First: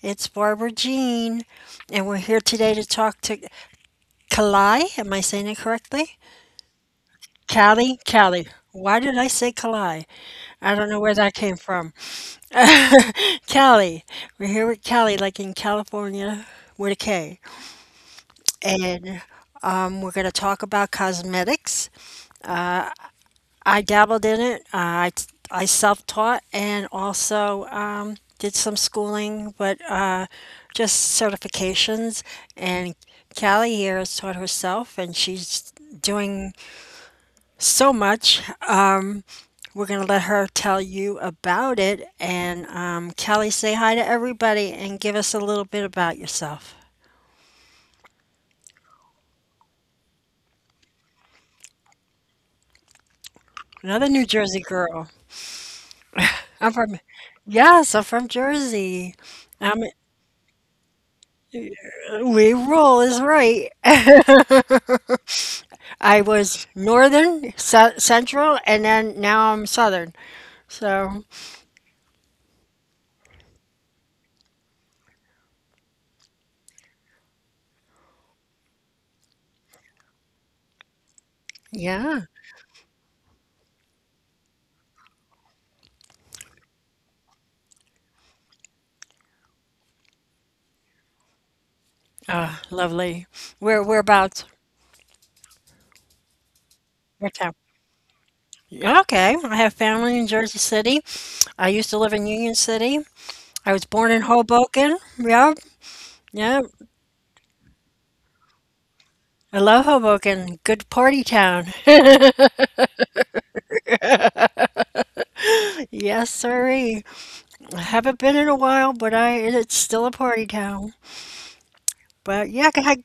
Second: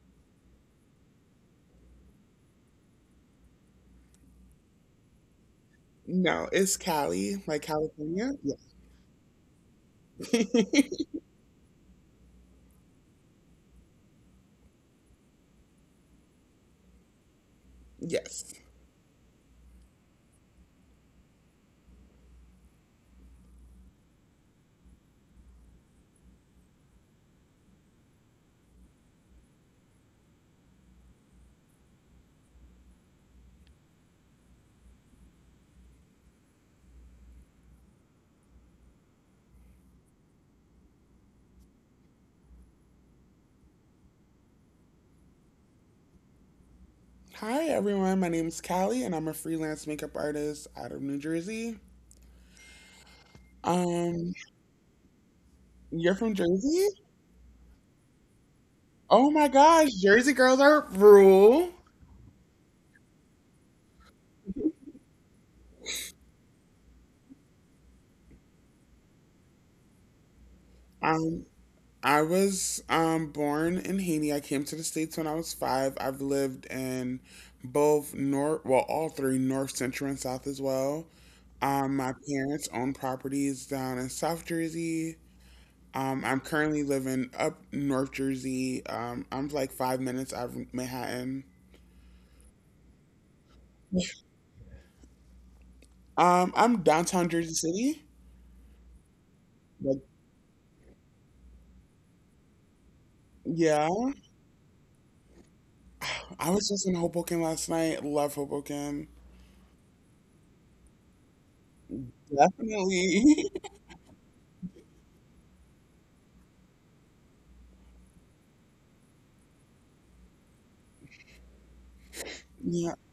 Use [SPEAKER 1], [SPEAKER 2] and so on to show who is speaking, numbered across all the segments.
[SPEAKER 1] It's Barbara Jean, and we're here today to talk to Kali. Am I saying it correctly?
[SPEAKER 2] No, it's Cali, like
[SPEAKER 1] Callie,
[SPEAKER 2] California.
[SPEAKER 1] Callie.
[SPEAKER 2] Yeah.
[SPEAKER 1] Why did I say Kali? I don't know where that came from. Callie. We're here with Callie, like in California with a K.
[SPEAKER 2] Yes.
[SPEAKER 1] And we're going to talk about cosmetics. I dabbled in it. I I self-taught and also did some schooling, but just certifications. And Callie here has taught herself, and she's doing so much. Um, we're gonna let her tell you about it. And Callie, say hi to everybody and give us a little bit about yourself.
[SPEAKER 2] Hi everyone. My name's Callie and I'm a freelance makeup artist out of New Jersey.
[SPEAKER 1] Another
[SPEAKER 2] Um,
[SPEAKER 1] New Jersey girl.
[SPEAKER 2] you're from
[SPEAKER 1] I'm
[SPEAKER 2] Jersey?
[SPEAKER 1] from yes, I'm from Jersey.
[SPEAKER 2] Oh my gosh,
[SPEAKER 1] Um,
[SPEAKER 2] Jersey girls are rule.
[SPEAKER 1] we roll is right. I was northern, central, and then now I'm southern. So
[SPEAKER 2] Um, I was born in Haiti. I came to the States when I was five. I've lived in both north, well, all three, north, central, and south as well. My
[SPEAKER 1] yeah,
[SPEAKER 2] parents own properties down in South Jersey. I'm currently living up North Jersey. I'm like five minutes out of Manhattan.
[SPEAKER 1] lovely. Whereabouts?
[SPEAKER 2] I'm
[SPEAKER 1] What
[SPEAKER 2] downtown
[SPEAKER 1] town?
[SPEAKER 2] Jersey City.
[SPEAKER 1] Yeah, okay, I have
[SPEAKER 2] Like,
[SPEAKER 1] family in Jersey City. I used to live in Union City. I was
[SPEAKER 2] yeah.
[SPEAKER 1] born in Hoboken. Yeah,
[SPEAKER 2] I
[SPEAKER 1] yeah.
[SPEAKER 2] was just in Hoboken last night. Love Hoboken.
[SPEAKER 1] I love Hoboken. Good party town.
[SPEAKER 2] Definitely.
[SPEAKER 1] Yes, sirree. I haven't been in a while, but I it's still a party town. But yeah, can
[SPEAKER 2] Yeah.
[SPEAKER 1] I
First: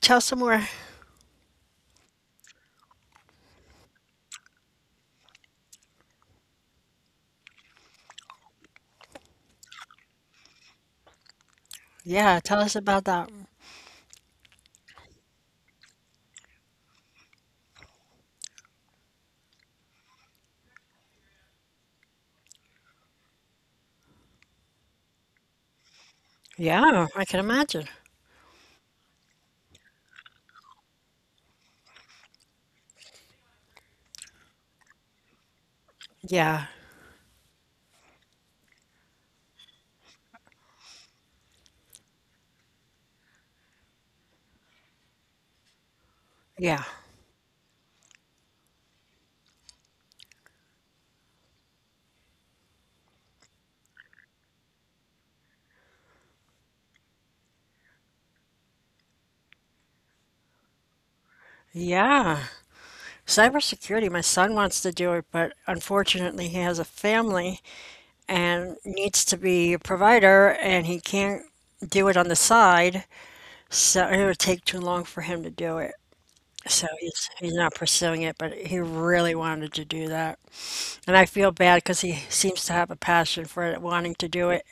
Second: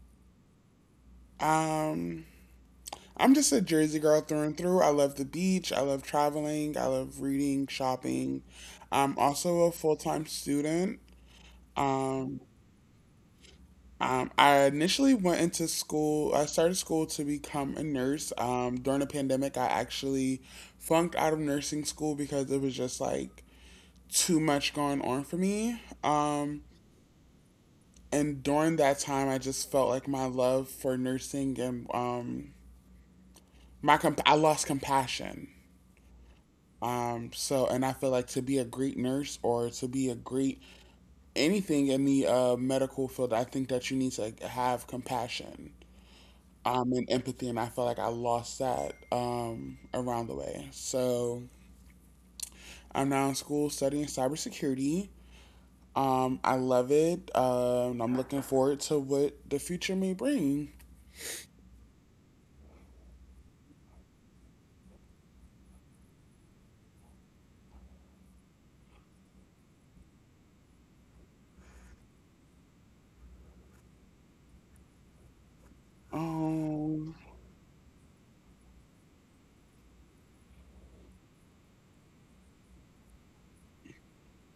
[SPEAKER 1] tell some more?
[SPEAKER 2] Um, I'm just a Jersey girl through and through. I love the beach. I love traveling. I love reading, shopping. I'm also a full time student.
[SPEAKER 1] Yeah,
[SPEAKER 2] Um,
[SPEAKER 1] tell us about that.
[SPEAKER 2] I initially went into school. I started school to become a nurse. During the pandemic, I actually flunked out of nursing school because it was just like too much going on for me.
[SPEAKER 1] Yeah, I can imagine.
[SPEAKER 2] And during that time, I just felt like my love for nursing and I lost compassion.
[SPEAKER 1] Yeah.
[SPEAKER 2] So, and I feel like to be a great nurse or to be a great anything in the medical field, I think that you need to, like, have compassion
[SPEAKER 1] Yeah.
[SPEAKER 2] and empathy, and I felt like I lost that around the way. So I'm now in school studying cybersecurity. I love it. I'm looking forward to what the future may bring.
[SPEAKER 1] Yeah. Cybersecurity, my son wants to do it, but unfortunately he has a family and needs to be a provider and he can't do it on the side, so it would take too long for him to do it. So he's
[SPEAKER 2] Um,
[SPEAKER 1] he's not pursuing it, but he really wanted to do that. And I feel bad because he seems to have a passion for it, wanting to do it,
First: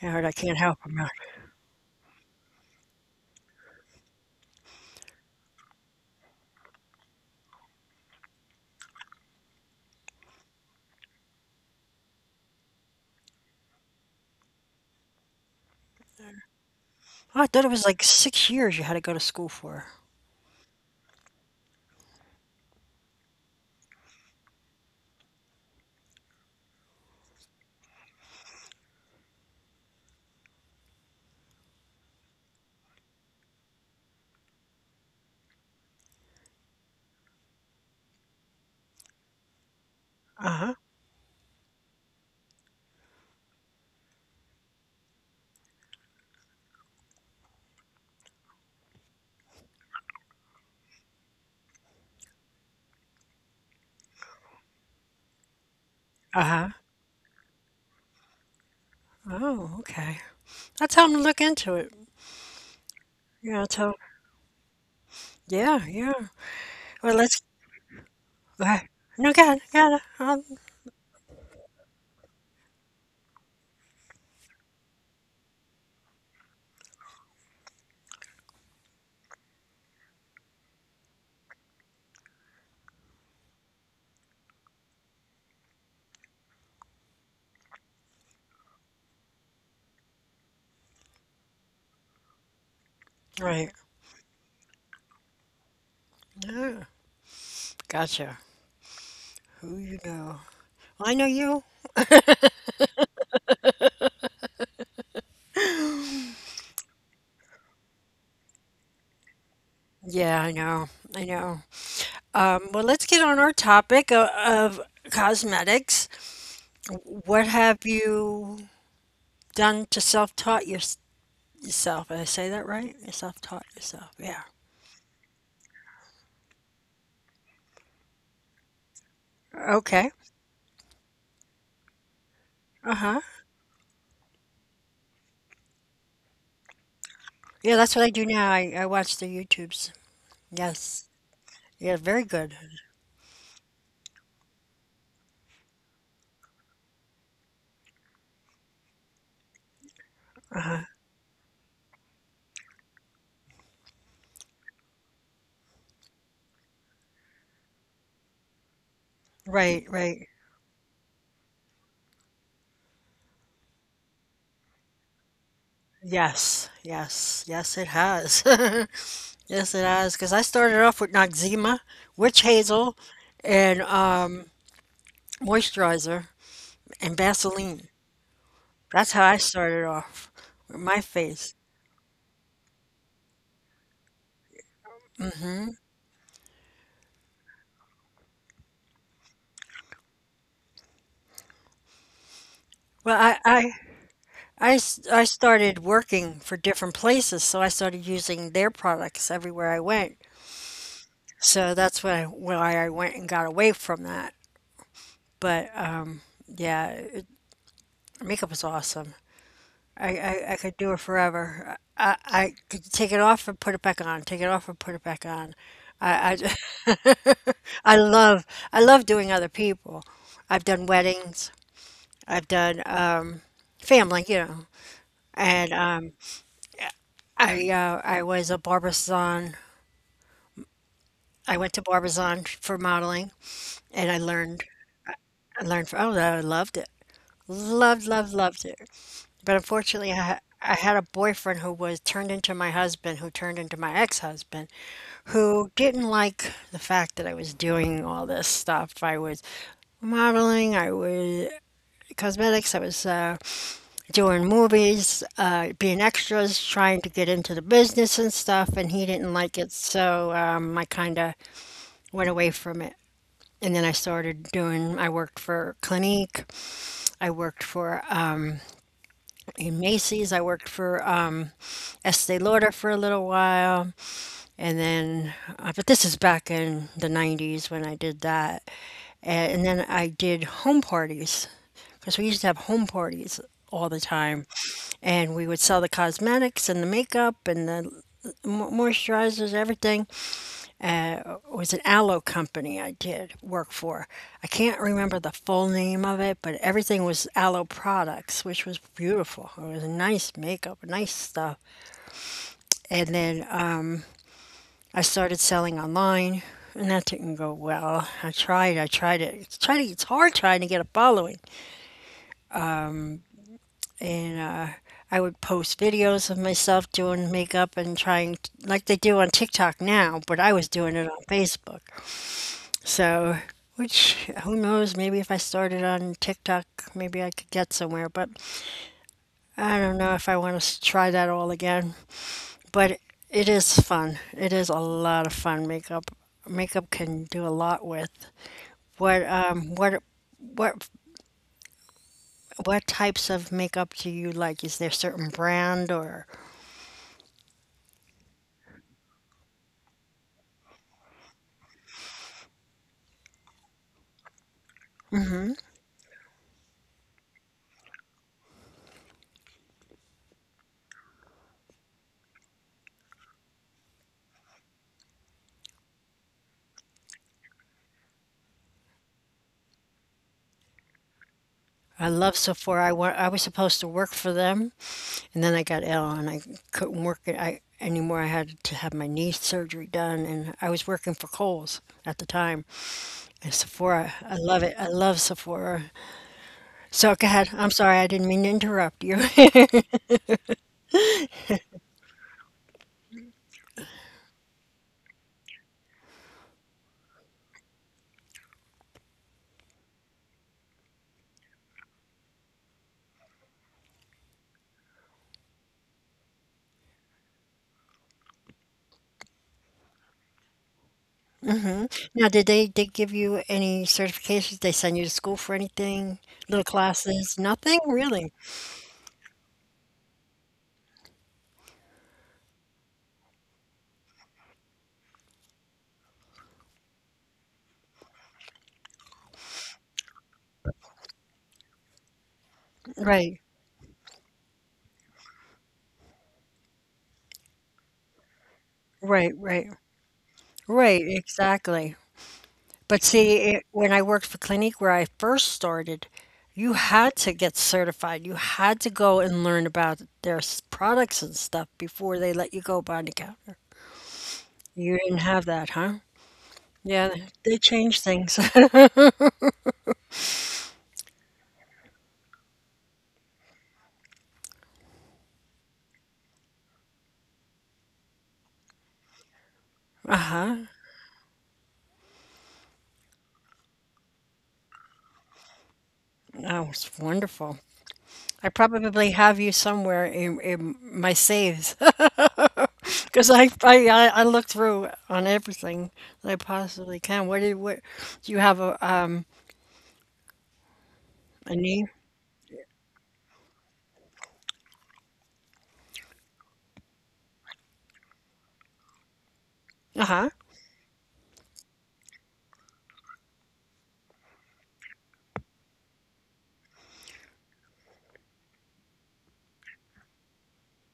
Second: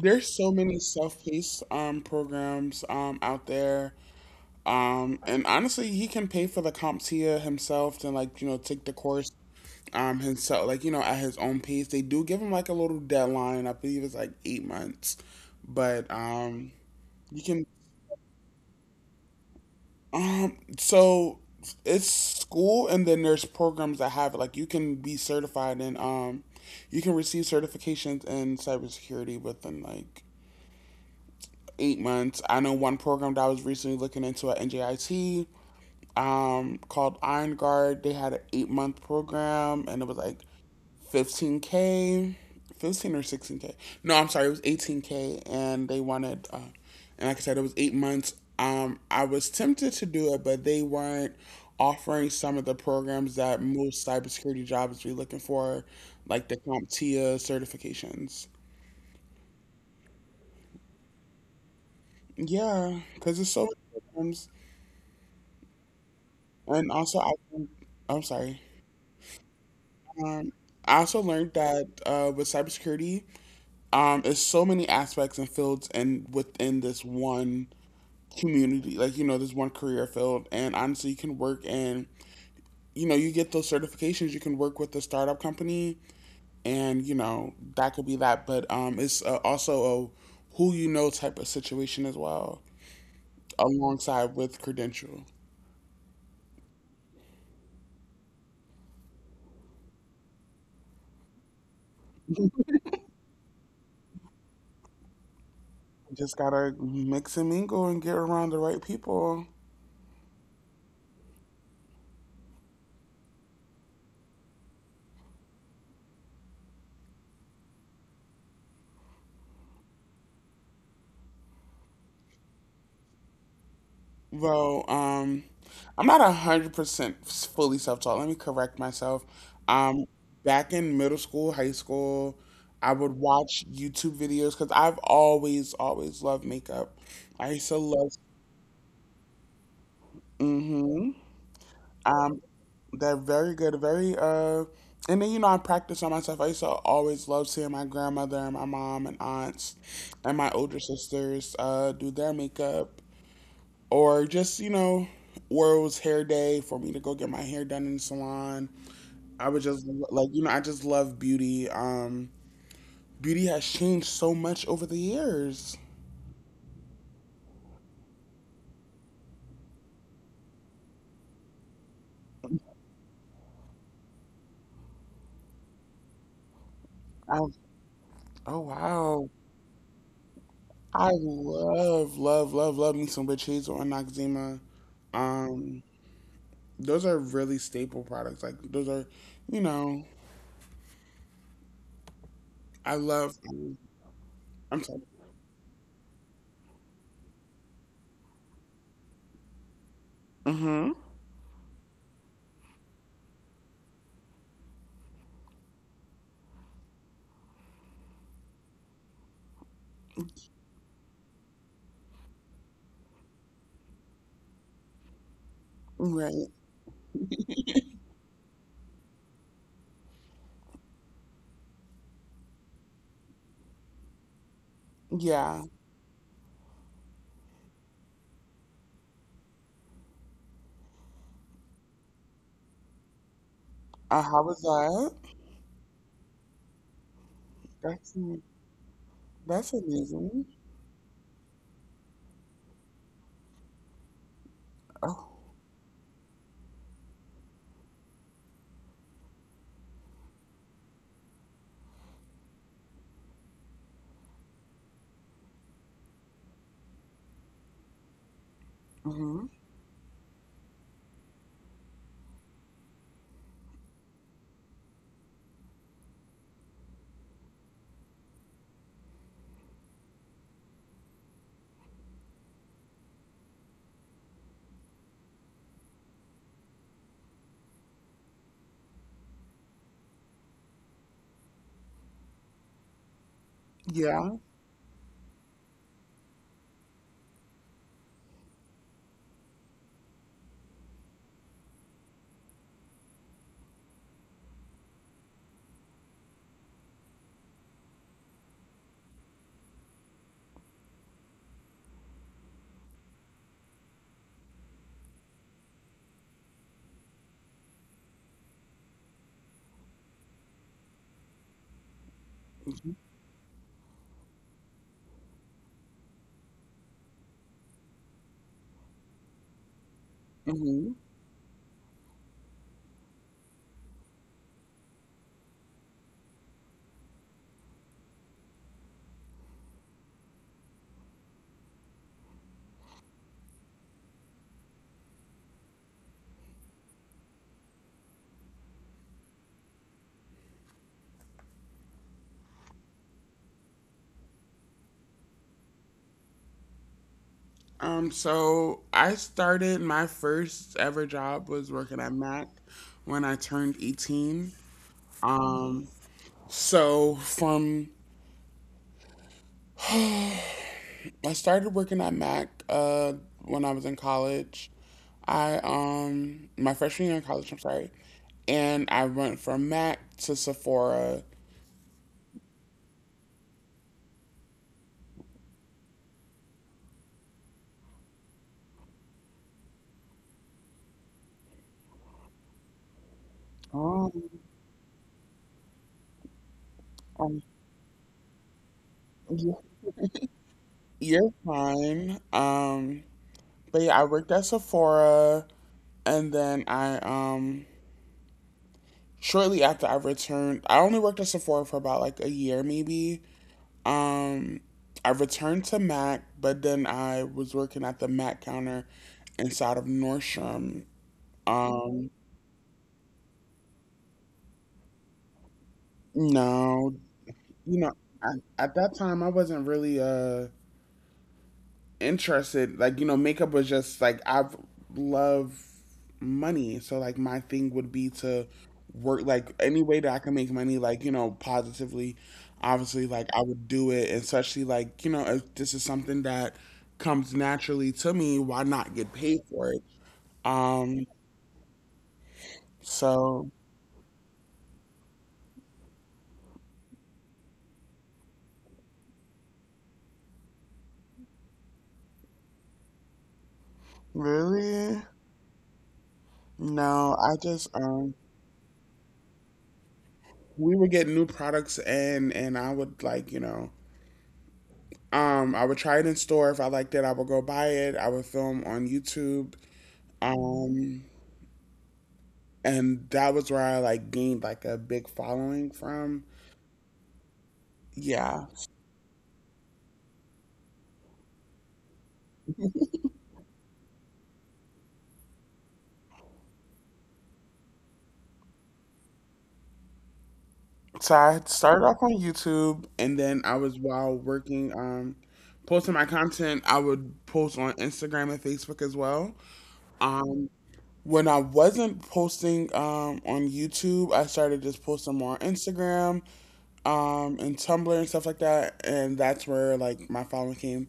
[SPEAKER 1] and I
[SPEAKER 2] so
[SPEAKER 1] can't help
[SPEAKER 2] many
[SPEAKER 1] him out.
[SPEAKER 2] self-paced programs out there, and honestly, he can pay for the CompTIA himself and, like, you know, take the course himself, like, you know, at his own pace. They do give him like a little deadline. I believe it's like eight months, but
[SPEAKER 1] Oh,
[SPEAKER 2] you
[SPEAKER 1] I thought
[SPEAKER 2] can
[SPEAKER 1] it was like 6 years you had to go to school for.
[SPEAKER 2] um so it's school and then there's programs that have it. Like, you can be certified in you can receive certifications in cybersecurity within like eight months. I know one program that I was recently looking into at NJIT called Iron Guard. They had an eight-month program and it was like
[SPEAKER 1] Uh-huh.
[SPEAKER 2] 15k 15 or 16k no, I'm sorry, it was 18K, and they wanted and like I said, it was eight months. I was tempted to do it, but they weren't offering some of the programs that most cybersecurity jobs be looking for, like the
[SPEAKER 1] Uh-huh.
[SPEAKER 2] CompTIA certifications.
[SPEAKER 1] Oh, okay. I'll tell him to look into it.
[SPEAKER 2] Yeah, because it's
[SPEAKER 1] Yeah,
[SPEAKER 2] so
[SPEAKER 1] so
[SPEAKER 2] many programs.
[SPEAKER 1] yeah, yeah.
[SPEAKER 2] And
[SPEAKER 1] Well,
[SPEAKER 2] also i
[SPEAKER 1] let's.
[SPEAKER 2] i'm sorry
[SPEAKER 1] Uh, no, God, God.
[SPEAKER 2] um I also learned that, with cybersecurity, there's so many aspects and fields, and within this one community, like, you know, there's one career field, and honestly you can work and, you know, you get those certifications, you can work with a startup company, and, you know, that could be that, but it's also a who you know type of situation as well,
[SPEAKER 1] Right.
[SPEAKER 2] alongside with credential.
[SPEAKER 1] Yeah, gotcha. Who you know? Well, I know you.
[SPEAKER 2] Just gotta mix and mingle and get around the right people.
[SPEAKER 1] Yeah, I know. I know. Well, let's get on our topic of cosmetics. What have you done to self-taught yourself? Did I say that right? You self-taught yourself. Yeah.
[SPEAKER 2] Well, I'm not 100% fully self-taught. Let me correct myself. Um,
[SPEAKER 1] Okay.
[SPEAKER 2] Back in middle school, high school, I would
[SPEAKER 1] Uh-huh.
[SPEAKER 2] watch YouTube videos because I've always, always loved makeup. I used
[SPEAKER 1] Yeah,
[SPEAKER 2] to
[SPEAKER 1] that's what I
[SPEAKER 2] love.
[SPEAKER 1] do now. I watch the YouTubes. Yes.
[SPEAKER 2] Mm-hmm.
[SPEAKER 1] Yeah, very
[SPEAKER 2] Um,
[SPEAKER 1] good.
[SPEAKER 2] they're very good, very, and then, you know, I practice on myself. I used to always love seeing my grandmother and my mom and aunts and my older
[SPEAKER 1] Uh-huh.
[SPEAKER 2] sisters do their makeup, or just, you know, world's hair day for me to go get my hair done in the salon. I would
[SPEAKER 1] Right,
[SPEAKER 2] just
[SPEAKER 1] right.
[SPEAKER 2] like, you know, I just love beauty. Beauty has changed so much over the years.
[SPEAKER 1] Yes, yes, yes, it has. Yes, it has. Because I started off with Noxzema, witch hazel, and moisturizer and
[SPEAKER 2] I,
[SPEAKER 1] Vaseline.
[SPEAKER 2] oh,
[SPEAKER 1] That's how
[SPEAKER 2] wow.
[SPEAKER 1] I started off with my
[SPEAKER 2] I
[SPEAKER 1] face.
[SPEAKER 2] love, love, love, love me some witch hazel and Noxzema. um those are really staple products, like, those are, you know, I
[SPEAKER 1] Well,
[SPEAKER 2] love i'm sorry
[SPEAKER 1] I started working for different places, so I started using their products everywhere I went.
[SPEAKER 2] Mm-hmm.
[SPEAKER 1] So that's why I went and got away from that. But yeah, makeup is awesome. I could do it forever. I could take it off and put it back on. Take it off and put it back on. I
[SPEAKER 2] Right.
[SPEAKER 1] I I love I love doing other people. I've done weddings. I've done family.
[SPEAKER 2] Yeah.
[SPEAKER 1] And I was a barber's-on. I went to barber's-on for modeling, and I
[SPEAKER 2] How was
[SPEAKER 1] learned
[SPEAKER 2] that?
[SPEAKER 1] I learned from. Oh, I loved it. Loved,
[SPEAKER 2] that's
[SPEAKER 1] loved, loved it. But
[SPEAKER 2] that's
[SPEAKER 1] unfortunately,
[SPEAKER 2] amazing.
[SPEAKER 1] I had a boyfriend who was turned into my husband, who turned into my ex-husband,
[SPEAKER 2] Oh.
[SPEAKER 1] who didn't like the fact that I was doing all this stuff. I was modeling, I was cosmetics, I was doing movies, being extras, trying to get into the business and stuff, and he didn't
[SPEAKER 2] Mm-hmm.
[SPEAKER 1] like it. So I kind of went away from it. And then I worked for Clinique, I worked for in Macy's, I worked for Estee Lauder for a little while. And then but this is back in the 90s when I did that. And then I did home parties because we used to have home parties all the
[SPEAKER 2] Yeah.
[SPEAKER 1] time, and we would sell the cosmetics and the makeup and the moisturizers, everything. It was an aloe company I did work for. I can't remember the full name of it, but everything was aloe products, which was beautiful. It was nice makeup, nice stuff. And then I started selling online, and that didn't go well. I tried it. It's hard trying to get a following. And I would post videos of myself doing makeup and like they do on TikTok now, but I was
[SPEAKER 2] Hmm.
[SPEAKER 1] doing it on Facebook. So, which, who knows, maybe if I started on TikTok, maybe I could get somewhere, but I don't know if I want to try that all again. But it is fun. It is a lot of fun. Makeup can do a lot with. What um what what what types of makeup do you like? Is there certain brand or?
[SPEAKER 2] So I started, my first ever job was working at Mac when I turned 18. Um, so from I started working at Mac when I was in college. I my freshman year in college, I'm sorry, and I went from Mac to Sephora.
[SPEAKER 1] I love Sephora. I was supposed to work for them, and then I got ill and I couldn't work it I anymore. I had to have my knee surgery done and I was working for Kohl's at the time. And
[SPEAKER 2] Um,
[SPEAKER 1] Sephora, I love it. I love Sephora. So go
[SPEAKER 2] um,
[SPEAKER 1] ahead. I'm sorry, I didn't mean to interrupt you.
[SPEAKER 2] y- you're fine. But yeah, I worked at Sephora, and then I shortly after I returned, I only worked at Sephora for about like a year maybe. Um, I returned to Mac, but then I was working at the Mac counter inside of Nordstrom. Um,
[SPEAKER 1] Now, did they give you any certifications? They send you to school for anything? Little
[SPEAKER 2] no,
[SPEAKER 1] classes? Nothing?
[SPEAKER 2] you know,
[SPEAKER 1] Really?
[SPEAKER 2] I, at that time I wasn't really interested. Like, you know, makeup was just like I love money, so, like, my thing would be to work like any way that I can make money, like, you know, positively. Obviously, like,
[SPEAKER 1] Right.
[SPEAKER 2] I would do it, and especially, like, you know, if this is something that comes naturally to me, why not get
[SPEAKER 1] Right,
[SPEAKER 2] paid
[SPEAKER 1] right,
[SPEAKER 2] for it?
[SPEAKER 1] right,
[SPEAKER 2] Um,
[SPEAKER 1] exactly. But see,
[SPEAKER 2] so
[SPEAKER 1] when I worked for Clinique, where I first started, you had to get certified. You had to go and learn about their products and stuff before they let you go behind the counter. You
[SPEAKER 2] Really.
[SPEAKER 1] didn't have that, huh? Yeah,
[SPEAKER 2] No,
[SPEAKER 1] they
[SPEAKER 2] I
[SPEAKER 1] they
[SPEAKER 2] just
[SPEAKER 1] changed things.
[SPEAKER 2] we would get new products and I would, like, you know, I would try it in store. If I liked it, I would go buy it. I would film on YouTube.
[SPEAKER 1] Uh-huh.
[SPEAKER 2] Um, and that was where I, like, gained like a big following from.
[SPEAKER 1] Oh, it's wonderful. I
[SPEAKER 2] Yeah.
[SPEAKER 1] probably have you somewhere in my saves because I look through on everything that I possibly can. What do you have a um
[SPEAKER 2] So I
[SPEAKER 1] a
[SPEAKER 2] started
[SPEAKER 1] name?
[SPEAKER 2] off on YouTube, and then I was while working posting my content, I would post on Instagram and Facebook as well.
[SPEAKER 1] Uh-huh.
[SPEAKER 2] Um when I wasn't posting on YouTube, I started just posting more on Instagram, and Tumblr and stuff like that, and that's where, like, my following came.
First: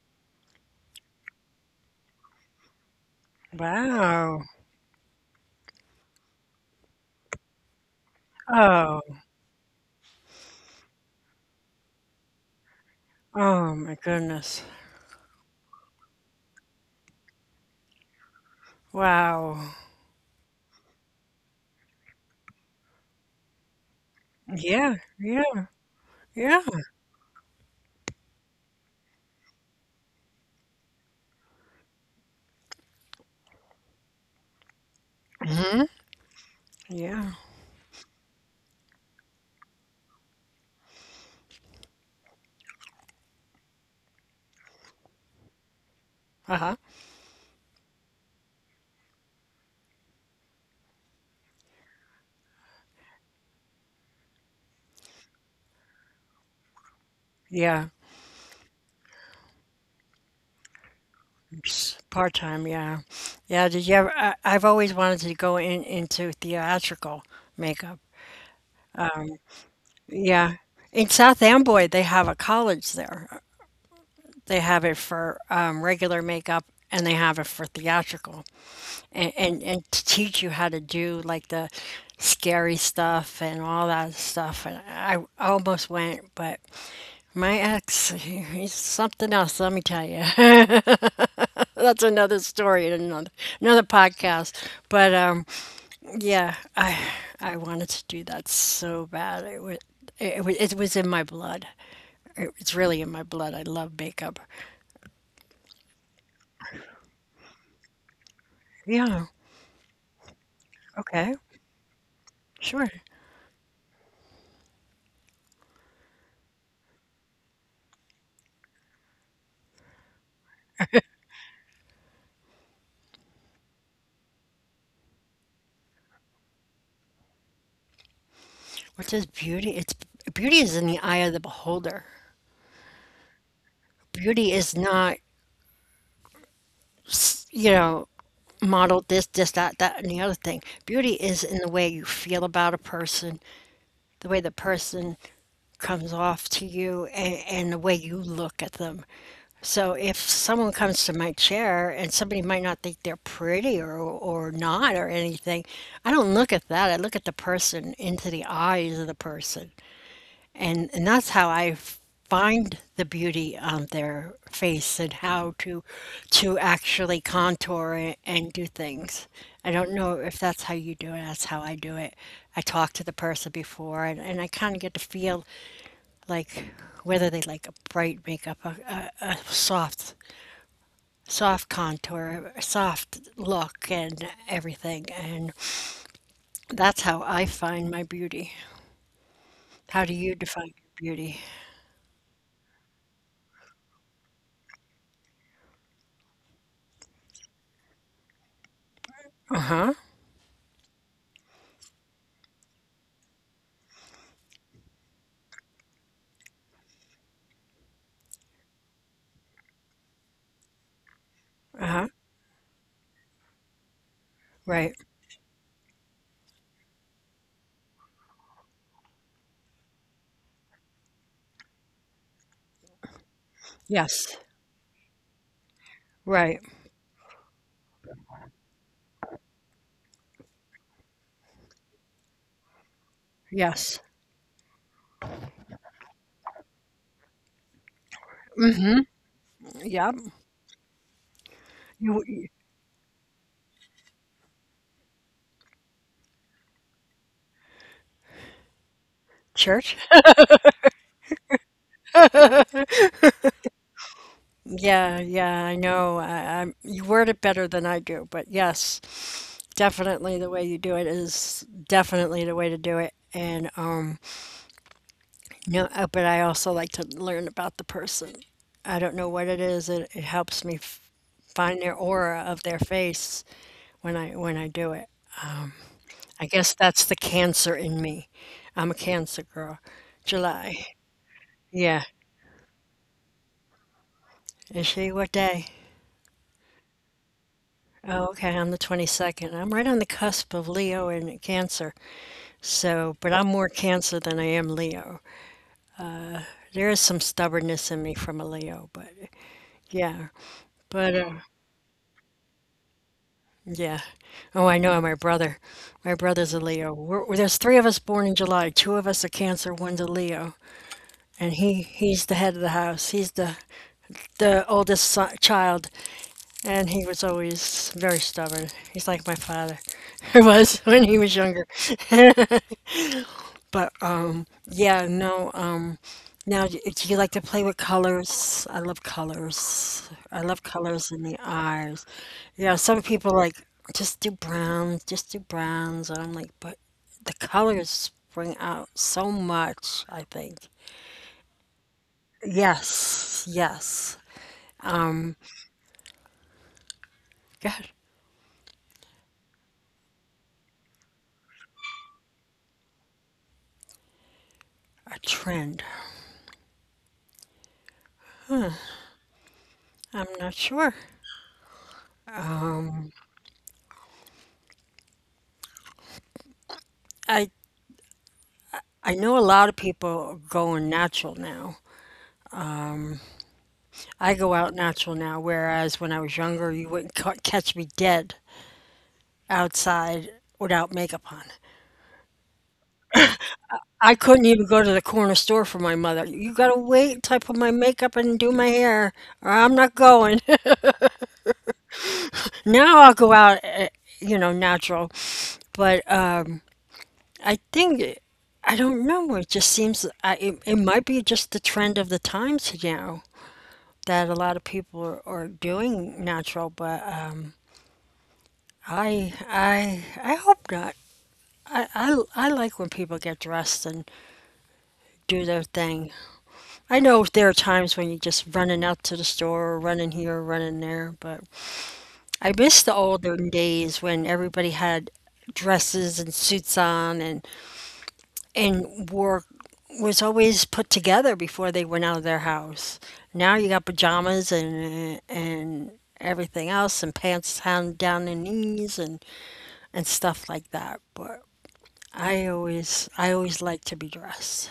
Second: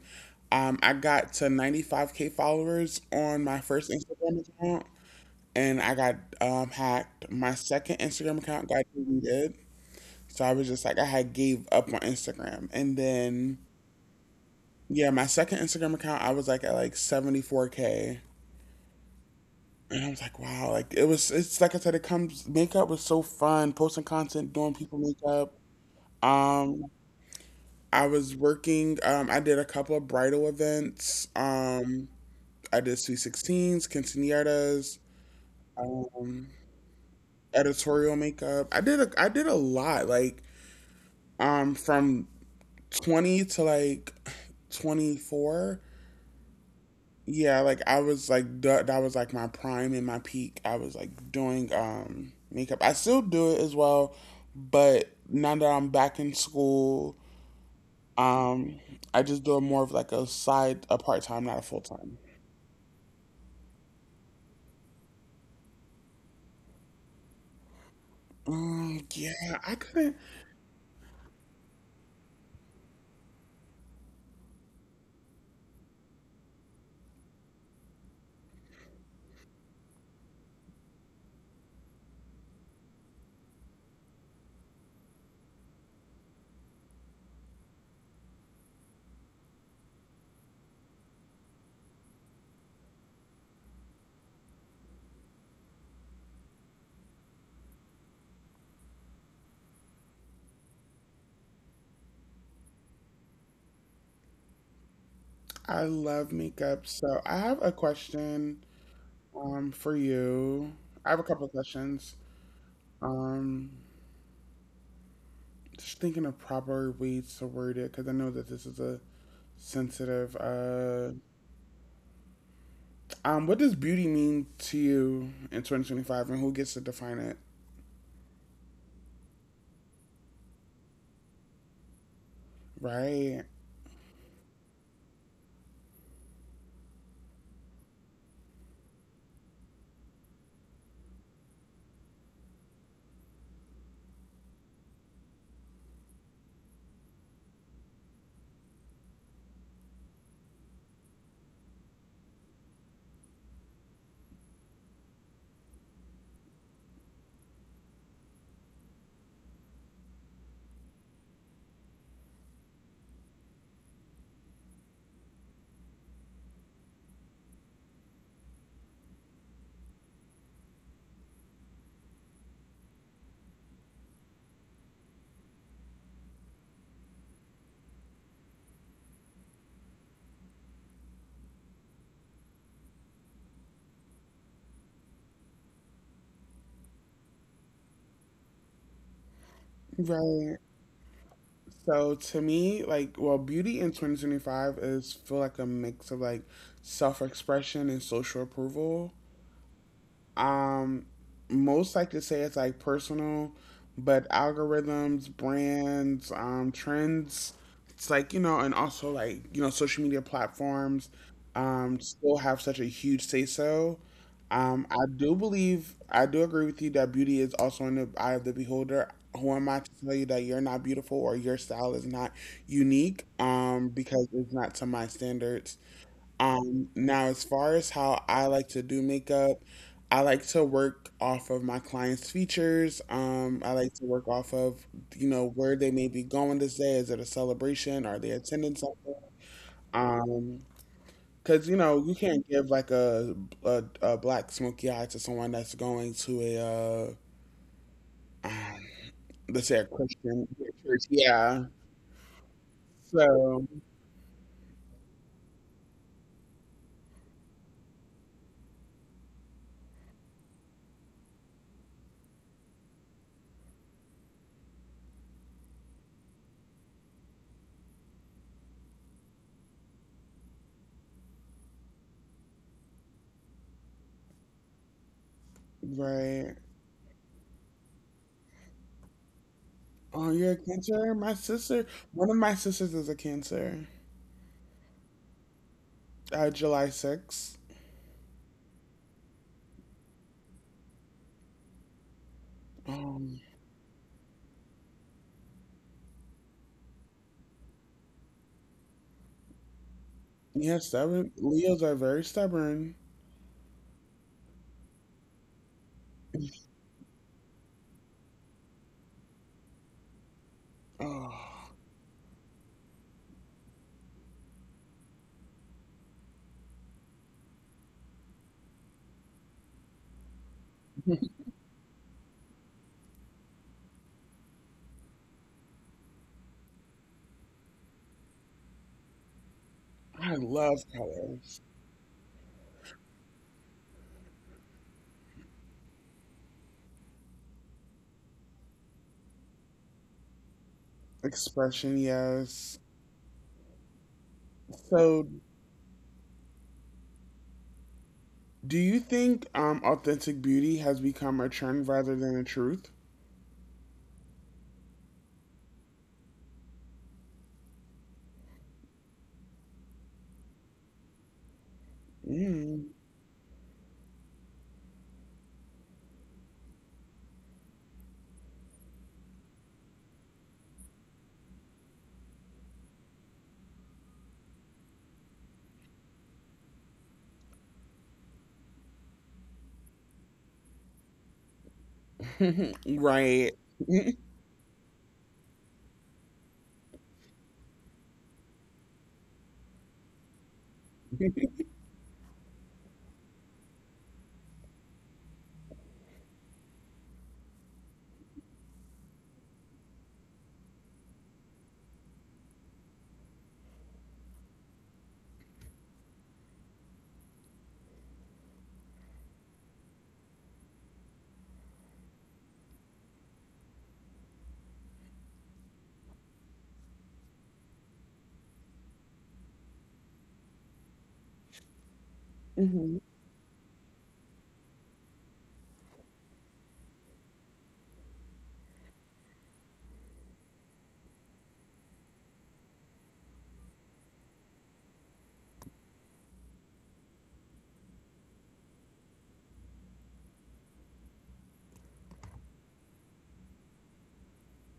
[SPEAKER 2] I got to 95K followers on my first
[SPEAKER 1] Wow.
[SPEAKER 2] Instagram account, and I got hacked. My second Instagram account got
[SPEAKER 1] Oh.
[SPEAKER 2] deleted, so I was just like, I had gave up on Instagram. And then,
[SPEAKER 1] Oh my goodness.
[SPEAKER 2] yeah, my second Instagram account, I was like at like 74K,
[SPEAKER 1] Wow.
[SPEAKER 2] and I was like, wow, like it was. It's like I said, it comes. Makeup was so fun. Posting content, doing
[SPEAKER 1] Yeah.
[SPEAKER 2] people makeup.
[SPEAKER 1] Yeah. Yeah.
[SPEAKER 2] Um, I was working. I did a couple of bridal events. I did sweet sixteens, quinceañeras.
[SPEAKER 1] Hmm.
[SPEAKER 2] um,
[SPEAKER 1] Yeah.
[SPEAKER 2] Editorial makeup. I did a lot, like, from 20 to like 24.
[SPEAKER 1] Uh-huh.
[SPEAKER 2] Yeah, like, I was like that, that was like my prime and my peak. I was like doing makeup. I still do it as well, but now that I'm back in school,
[SPEAKER 1] Yeah.
[SPEAKER 2] um I just do it more of like a side, a part-time, not a full-time.
[SPEAKER 1] Part-time, yeah. Yeah, did you ever I've always wanted to go in into theatrical makeup.
[SPEAKER 2] Yeah, I couldn't.
[SPEAKER 1] Yeah. In South Amboy, they have a college there. They have it for regular makeup, and they have it for theatrical. And to teach you how to do like the scary stuff and all that stuff, and I almost went, but my ex he's something else, let me tell you. That's another story in another podcast. But yeah, I wanted to do that so bad. It was in my blood. It was really in my blood. I love makeup.
[SPEAKER 2] I love makeup. So I have a question.
[SPEAKER 1] Yeah.
[SPEAKER 2] For you, I have a
[SPEAKER 1] Okay.
[SPEAKER 2] couple of questions.
[SPEAKER 1] Sure.
[SPEAKER 2] Um, just thinking of proper ways to word it because I know that this is a sensitive. What does beauty mean to you in 2025, and who gets to define it?
[SPEAKER 1] What does beauty? It's Beauty is in the eye of the beholder.
[SPEAKER 2] Right,
[SPEAKER 1] Beauty is not, you know, model this, this, that, that, and the other thing. Beauty is in the way you feel about a person, the way the person comes off to you, and the way you look at them. So if someone comes to my chair and somebody might not think they're pretty or not or anything, I don't look at that. I look at the person into the eyes of the person. And that's how I find the beauty on their face and how to actually contour it and do things. I don't know if that's how you do it. That's how I do it. I talk to the person before, and I kind of get to feel like whether they like a bright makeup, a soft soft contour, a soft look, and everything. And that's how I find my beauty. How do you
[SPEAKER 2] right.
[SPEAKER 1] define beauty?
[SPEAKER 2] So, to me, like, well, beauty in 2025 is feel like a mix of like self-expression and social approval. Um, Most like to say it's like personal, but algorithms, brands, trends, it's like, you know, and also, like, you know, social media platforms
[SPEAKER 1] Uh huh.
[SPEAKER 2] still have such a huge say so.
[SPEAKER 1] Right.
[SPEAKER 2] I do believe, I do agree with you that beauty is also in the eye of the beholder. Who am I to tell you that you're not beautiful or your style is not unique? Because
[SPEAKER 1] Yes.
[SPEAKER 2] it's not to my standards.
[SPEAKER 1] Right.
[SPEAKER 2] Now, as far as how I like to do makeup, I like to work off of my clients' features. I like
[SPEAKER 1] Yes.
[SPEAKER 2] to work off of, you know, where they may be going this day. Is it a celebration? Are they attending
[SPEAKER 1] Mhm.
[SPEAKER 2] something?
[SPEAKER 1] Yep.
[SPEAKER 2] Um, because, you know, you
[SPEAKER 1] You
[SPEAKER 2] can't
[SPEAKER 1] you
[SPEAKER 2] give like a black smoky eye to someone that's going to uh, um, let's say, a
[SPEAKER 1] church?
[SPEAKER 2] Christian church. Yeah. So,
[SPEAKER 1] Yeah, yeah, I know. I you word it better than I do, but yes, definitely the way you do it is definitely the way to do it. And no, but I also like to learn about the person. I don't know what it is. It helps me find their aura of their face when I do it. I
[SPEAKER 2] right.
[SPEAKER 1] guess that's the cancer in me. I'm a Cancer girl.
[SPEAKER 2] Oh, you're a
[SPEAKER 1] July.
[SPEAKER 2] cancer?
[SPEAKER 1] Yeah.
[SPEAKER 2] One of my sisters is a cancer.
[SPEAKER 1] Is she what day?
[SPEAKER 2] Uh, July 6th.
[SPEAKER 1] Oh, okay. I'm the 22nd. I'm right on the cusp of Leo and Cancer. So, but
[SPEAKER 2] Um,
[SPEAKER 1] I'm more Cancer than I am Leo. There is some stubbornness in me from a Leo, but yeah.
[SPEAKER 2] yeah,
[SPEAKER 1] But
[SPEAKER 2] stubborn. Leos are very stubborn.
[SPEAKER 1] yeah. Oh, I know. My brother's a Leo. There's three of us born in July. Two of us are Cancer, one's a Leo, and
[SPEAKER 2] Oh.
[SPEAKER 1] he's the head of the house. He's the oldest son, child, and he was always very stubborn. He's like my father. I was when he was younger, but yeah, no. Now, do you like to play with colors? I love colors.
[SPEAKER 2] I
[SPEAKER 1] I love
[SPEAKER 2] love
[SPEAKER 1] colors in the
[SPEAKER 2] colors.
[SPEAKER 1] eyes. Yeah, some people like just do browns, just do browns. And I'm like, but the colors bring out so much, I think.
[SPEAKER 2] Expression, yes.
[SPEAKER 1] Yes, yes.
[SPEAKER 2] So,
[SPEAKER 1] God,
[SPEAKER 2] do you think authentic beauty has become a trend rather than a truth?
[SPEAKER 1] a trend. I'm not sure.
[SPEAKER 2] Mm.
[SPEAKER 1] I I know a lot of people are going natural now. I go out natural now, whereas when I was younger, you wouldn't catch me dead outside without makeup on.
[SPEAKER 2] Right.
[SPEAKER 1] I couldn't even go to the corner store for my mother. You gotta wait until I put my makeup and do my hair, or I'm not going. Now I'll go out, natural. But I think I don't know. It just seems it might be just the trend of the times now that a lot of people are doing natural. But I hope not. I like when people get dressed and do their thing. I know there are times when you're just running out to the store, running here, running there, but I miss
[SPEAKER 2] Mhm.
[SPEAKER 1] the olden days when everybody had dresses and suits on and wore was always put together before they went out of their house. Now you got pajamas and everything else and pants down the knees and stuff like that. But I always like to be dressed.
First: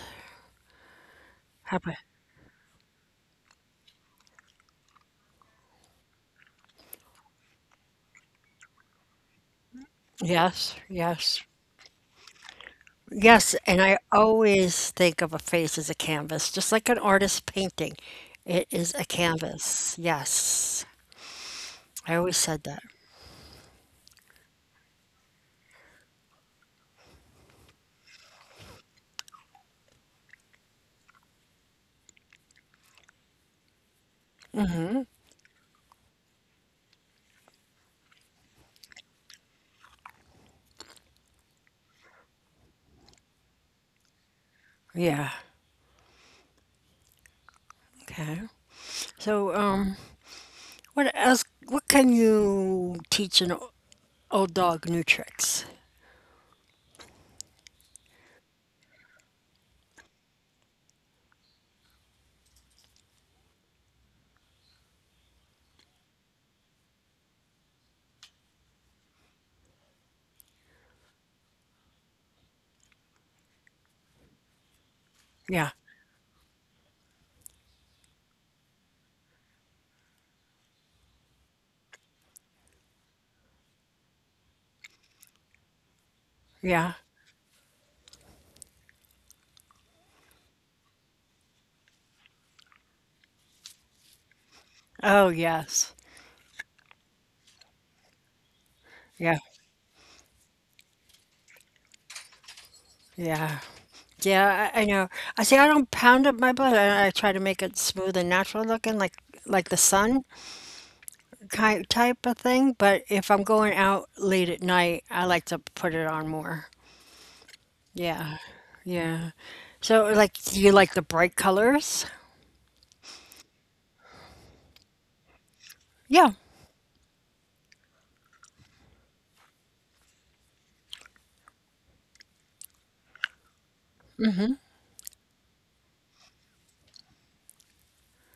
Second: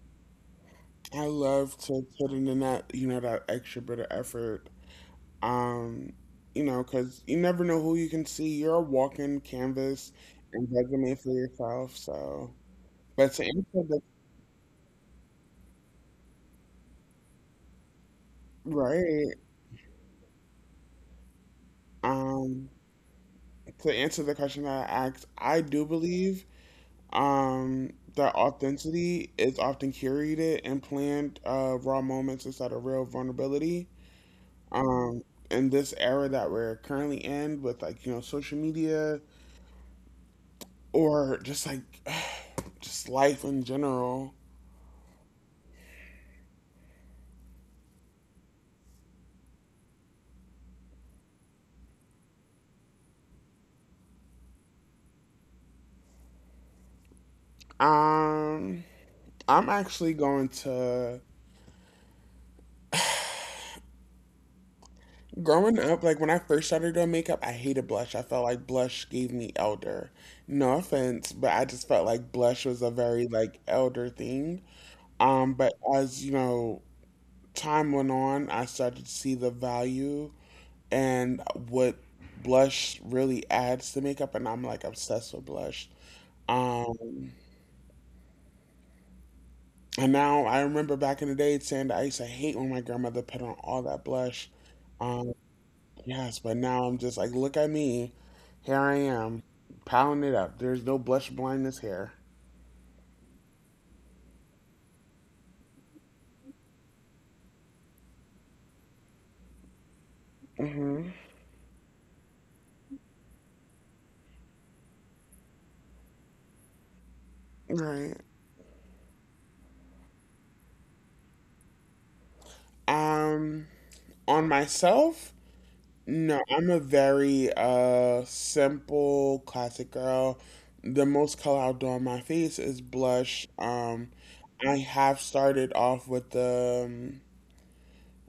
[SPEAKER 2] I love
[SPEAKER 1] How about
[SPEAKER 2] to put in that, you know, that extra bit of effort. Um, you know, because you never know who you can see. You're a walking canvas and
[SPEAKER 1] yes,
[SPEAKER 2] resume for
[SPEAKER 1] yes.
[SPEAKER 2] yourself. So. But to
[SPEAKER 1] Yes,
[SPEAKER 2] answer
[SPEAKER 1] and I
[SPEAKER 2] the
[SPEAKER 1] always think of a face as a canvas, just like an artist painting. It is a
[SPEAKER 2] Right.
[SPEAKER 1] canvas. Yes. I always said
[SPEAKER 2] um,
[SPEAKER 1] that.
[SPEAKER 2] to answer the question that I asked, I do believe that authenticity is often curated and planned, raw moments instead of real vulnerability. Um, in this era that we're currently in, with, like, you know, social media or just like just life in general.
[SPEAKER 1] Yeah. Okay. So, what else? What can you teach old dog new tricks?
[SPEAKER 2] Um, I'm actually going to Growing up, like when I first started doing makeup, I hated blush. I felt like blush gave me elder. No offense, but I just felt like blush was a very like elder thing.
[SPEAKER 1] Yeah.
[SPEAKER 2] But as you know, time went on. I started to see the value and what blush really adds to makeup, and I'm like obsessed with blush.
[SPEAKER 1] Yeah.
[SPEAKER 2] Um, and now I remember back in the day saying that I used to hate when my grandmother put on all that blush.
[SPEAKER 1] Oh,
[SPEAKER 2] Um,
[SPEAKER 1] yes.
[SPEAKER 2] Yes, but now I'm just like, look at me. Here I
[SPEAKER 1] Yeah.
[SPEAKER 2] am, piling it up. There's no blush blindness here.
[SPEAKER 1] Yeah. Yeah, I know. I see I don't pound up my butt. I try to make it smooth and natural looking like the sun
[SPEAKER 2] Hmm.
[SPEAKER 1] kind type of thing, but if I'm going out late at night, I like to put it on more.
[SPEAKER 2] Right.
[SPEAKER 1] Yeah. Yeah. So, like, do you like the bright colors?
[SPEAKER 2] Um, on myself,
[SPEAKER 1] Yeah.
[SPEAKER 2] no, I'm a very simple classic girl. The most color I'll do on my face is blush. I have started off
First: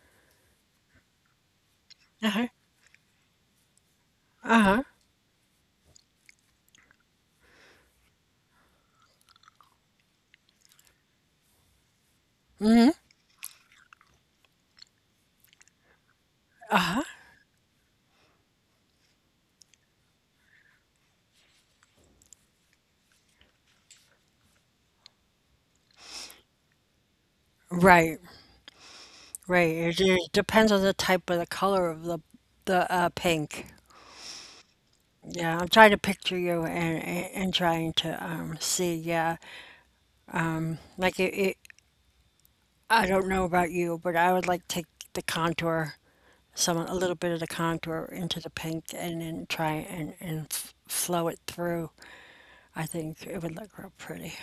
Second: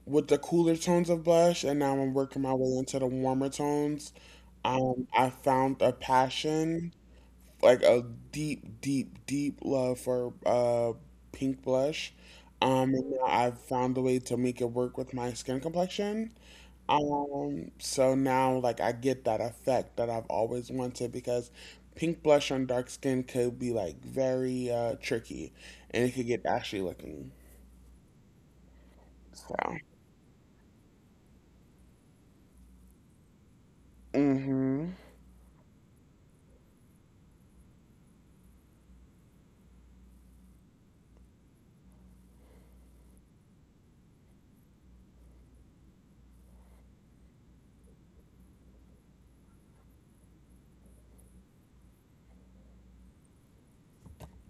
[SPEAKER 2] with the cooler tones of blush, and now I'm working
[SPEAKER 1] Uh-huh.
[SPEAKER 2] my way into the warmer tones.
[SPEAKER 1] Uh-huh.
[SPEAKER 2] I found a passion like a deep, deep, deep love for pink blush.
[SPEAKER 1] Mhm.
[SPEAKER 2] And now I've found a way to make it work with my skin complexion. So now like I get that effect that I've always wanted because pink blush on dark skin could be like very tricky, and it could get ashy looking.
[SPEAKER 1] Right.
[SPEAKER 2] So.
[SPEAKER 1] Right. It depends on the type of the color of the pink.
[SPEAKER 2] Mm-hmm.
[SPEAKER 1] Yeah, I'm trying to picture you and trying to see. Yeah, it. I don't know about you, but I would like take the contour some a little bit of the contour into the pink and then try and flow it through. I think it would look real pretty.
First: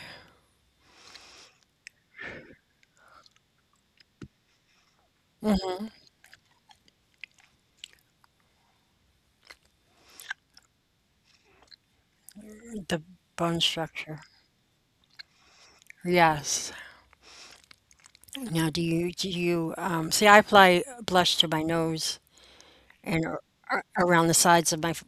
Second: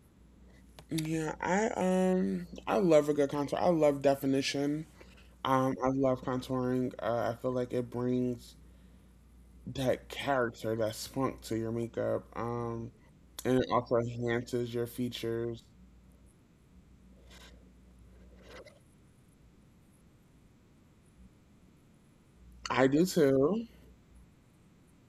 [SPEAKER 2] Yeah, I love a good contour. I love definition. I love contouring. I feel like it brings that character, that spunk to your makeup.
[SPEAKER 1] The
[SPEAKER 2] And
[SPEAKER 1] bone
[SPEAKER 2] it also
[SPEAKER 1] structure.
[SPEAKER 2] enhances your features.
[SPEAKER 1] Yes. Now, do you see? I apply blush to my nose
[SPEAKER 2] I do
[SPEAKER 1] and
[SPEAKER 2] too.
[SPEAKER 1] around the sides of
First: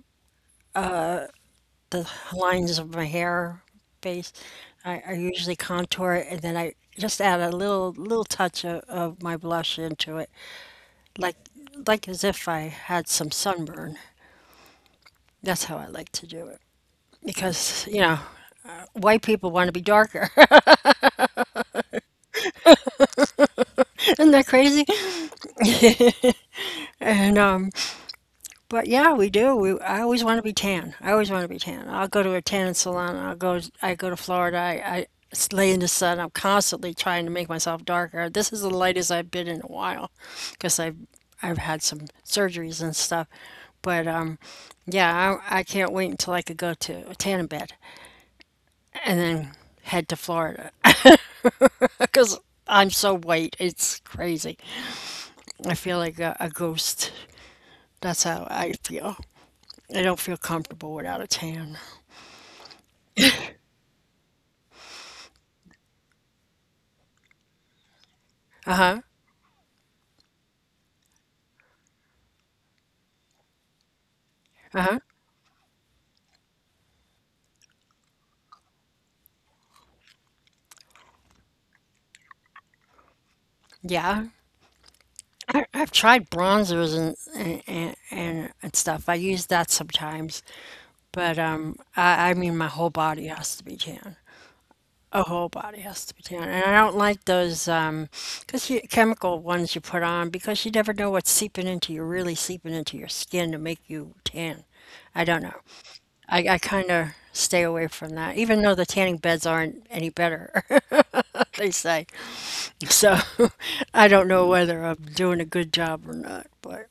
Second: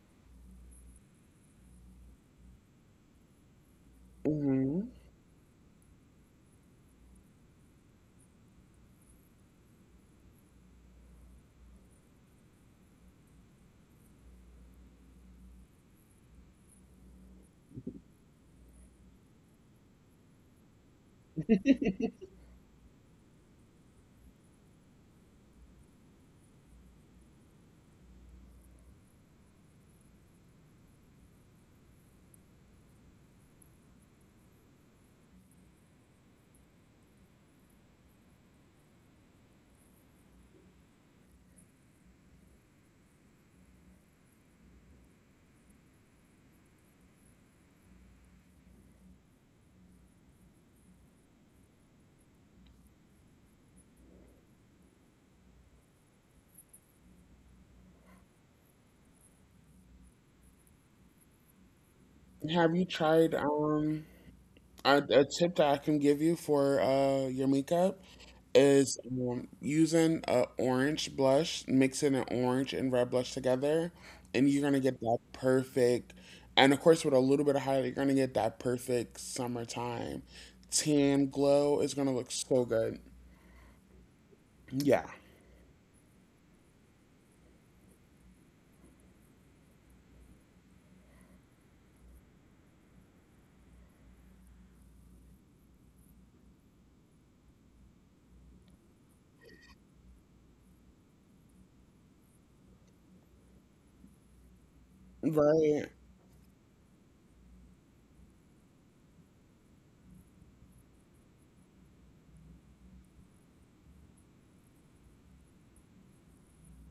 [SPEAKER 1] the lines of my hair base.
[SPEAKER 2] Hmm.
[SPEAKER 1] I usually contour it and then I just add a little touch of my blush into it, like like as if I had some sunburn. That's how I like to do it. Because you know white people want to be darker isn't that crazy. And but yeah I always want to be tan. I always want to be tan. I'll go to a tan salon, I go to Florida. I lay in the sun. I'm constantly trying to make myself darker. This is the lightest I've been in a while because I've had some surgeries and stuff. But yeah, I can't wait until I could go to a tanning bed and then head to Florida because I'm so white it's crazy. I feel like a ghost. That's how I feel. I don't feel comfortable without a tan.
[SPEAKER 2] Have you tried, a, tip that I can give you for your makeup
[SPEAKER 1] Uh huh.
[SPEAKER 2] is, using a orange blush, mixing an orange and red blush together, and you're
[SPEAKER 1] Uh
[SPEAKER 2] gonna
[SPEAKER 1] huh.
[SPEAKER 2] get that perfect. And of course, with a little bit of highlight, you're gonna get that perfect summertime tan glow. It's gonna look so good.
[SPEAKER 1] Yeah.
[SPEAKER 2] Yeah.
[SPEAKER 1] I've tried bronzers and stuff. I use that sometimes, but I mean, my whole body has to be tan. A whole body has to be tan, and I don't like those 'cause chemical ones you put on because you never know what's seeping into you, really seeping into your skin to make you tan. I don't know.
[SPEAKER 2] Right.
[SPEAKER 1] I kind of stay away from that, even though the tanning beds aren't any better, they say. So I don't know whether I'm doing a good job or not, but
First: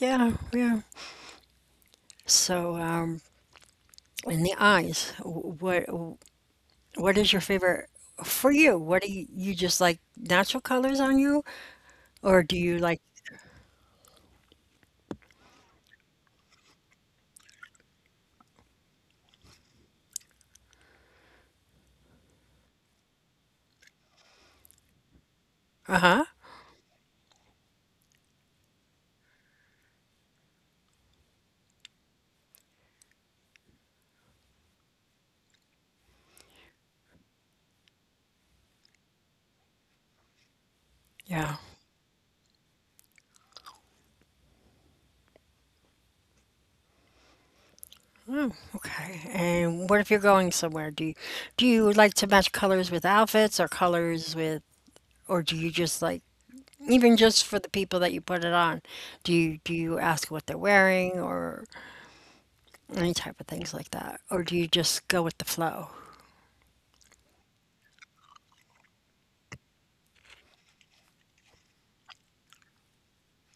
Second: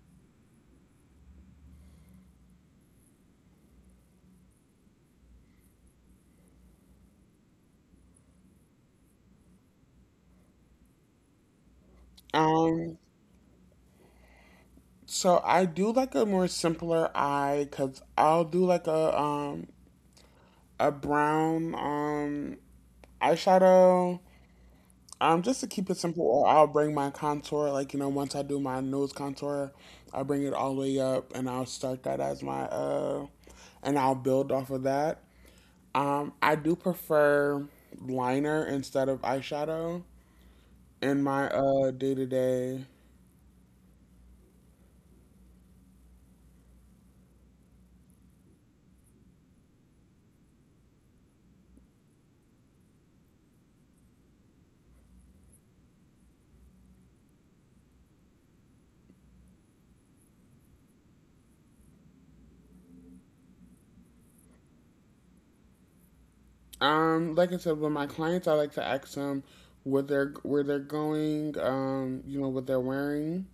[SPEAKER 1] yeah, yeah. So in the eyes, what is your favorite for you? What do you just like natural colors on you, or do you
[SPEAKER 2] Um,
[SPEAKER 1] like
[SPEAKER 2] so I do like a more simpler eye because I'll do like a brown eyeshadow. Just to keep it simple,
[SPEAKER 1] uh-huh?
[SPEAKER 2] or I'll bring my contour. Like you know, once I do my nose contour, I'll bring it all the way up, and I'll start that as my, and I'll build off of that. I do prefer liner instead of eyeshadow in my
[SPEAKER 1] Yeah.
[SPEAKER 2] day to day.
[SPEAKER 1] Okay. And what if you're going somewhere? Do you like to match colors with outfits or colors with or do you just like even just for the people that you put it on, do you ask what they're wearing or any type of things like that, or do you just go with the flow?
[SPEAKER 2] Like I said, with my clients, I like to ask them what they're where they're going, what they're wearing.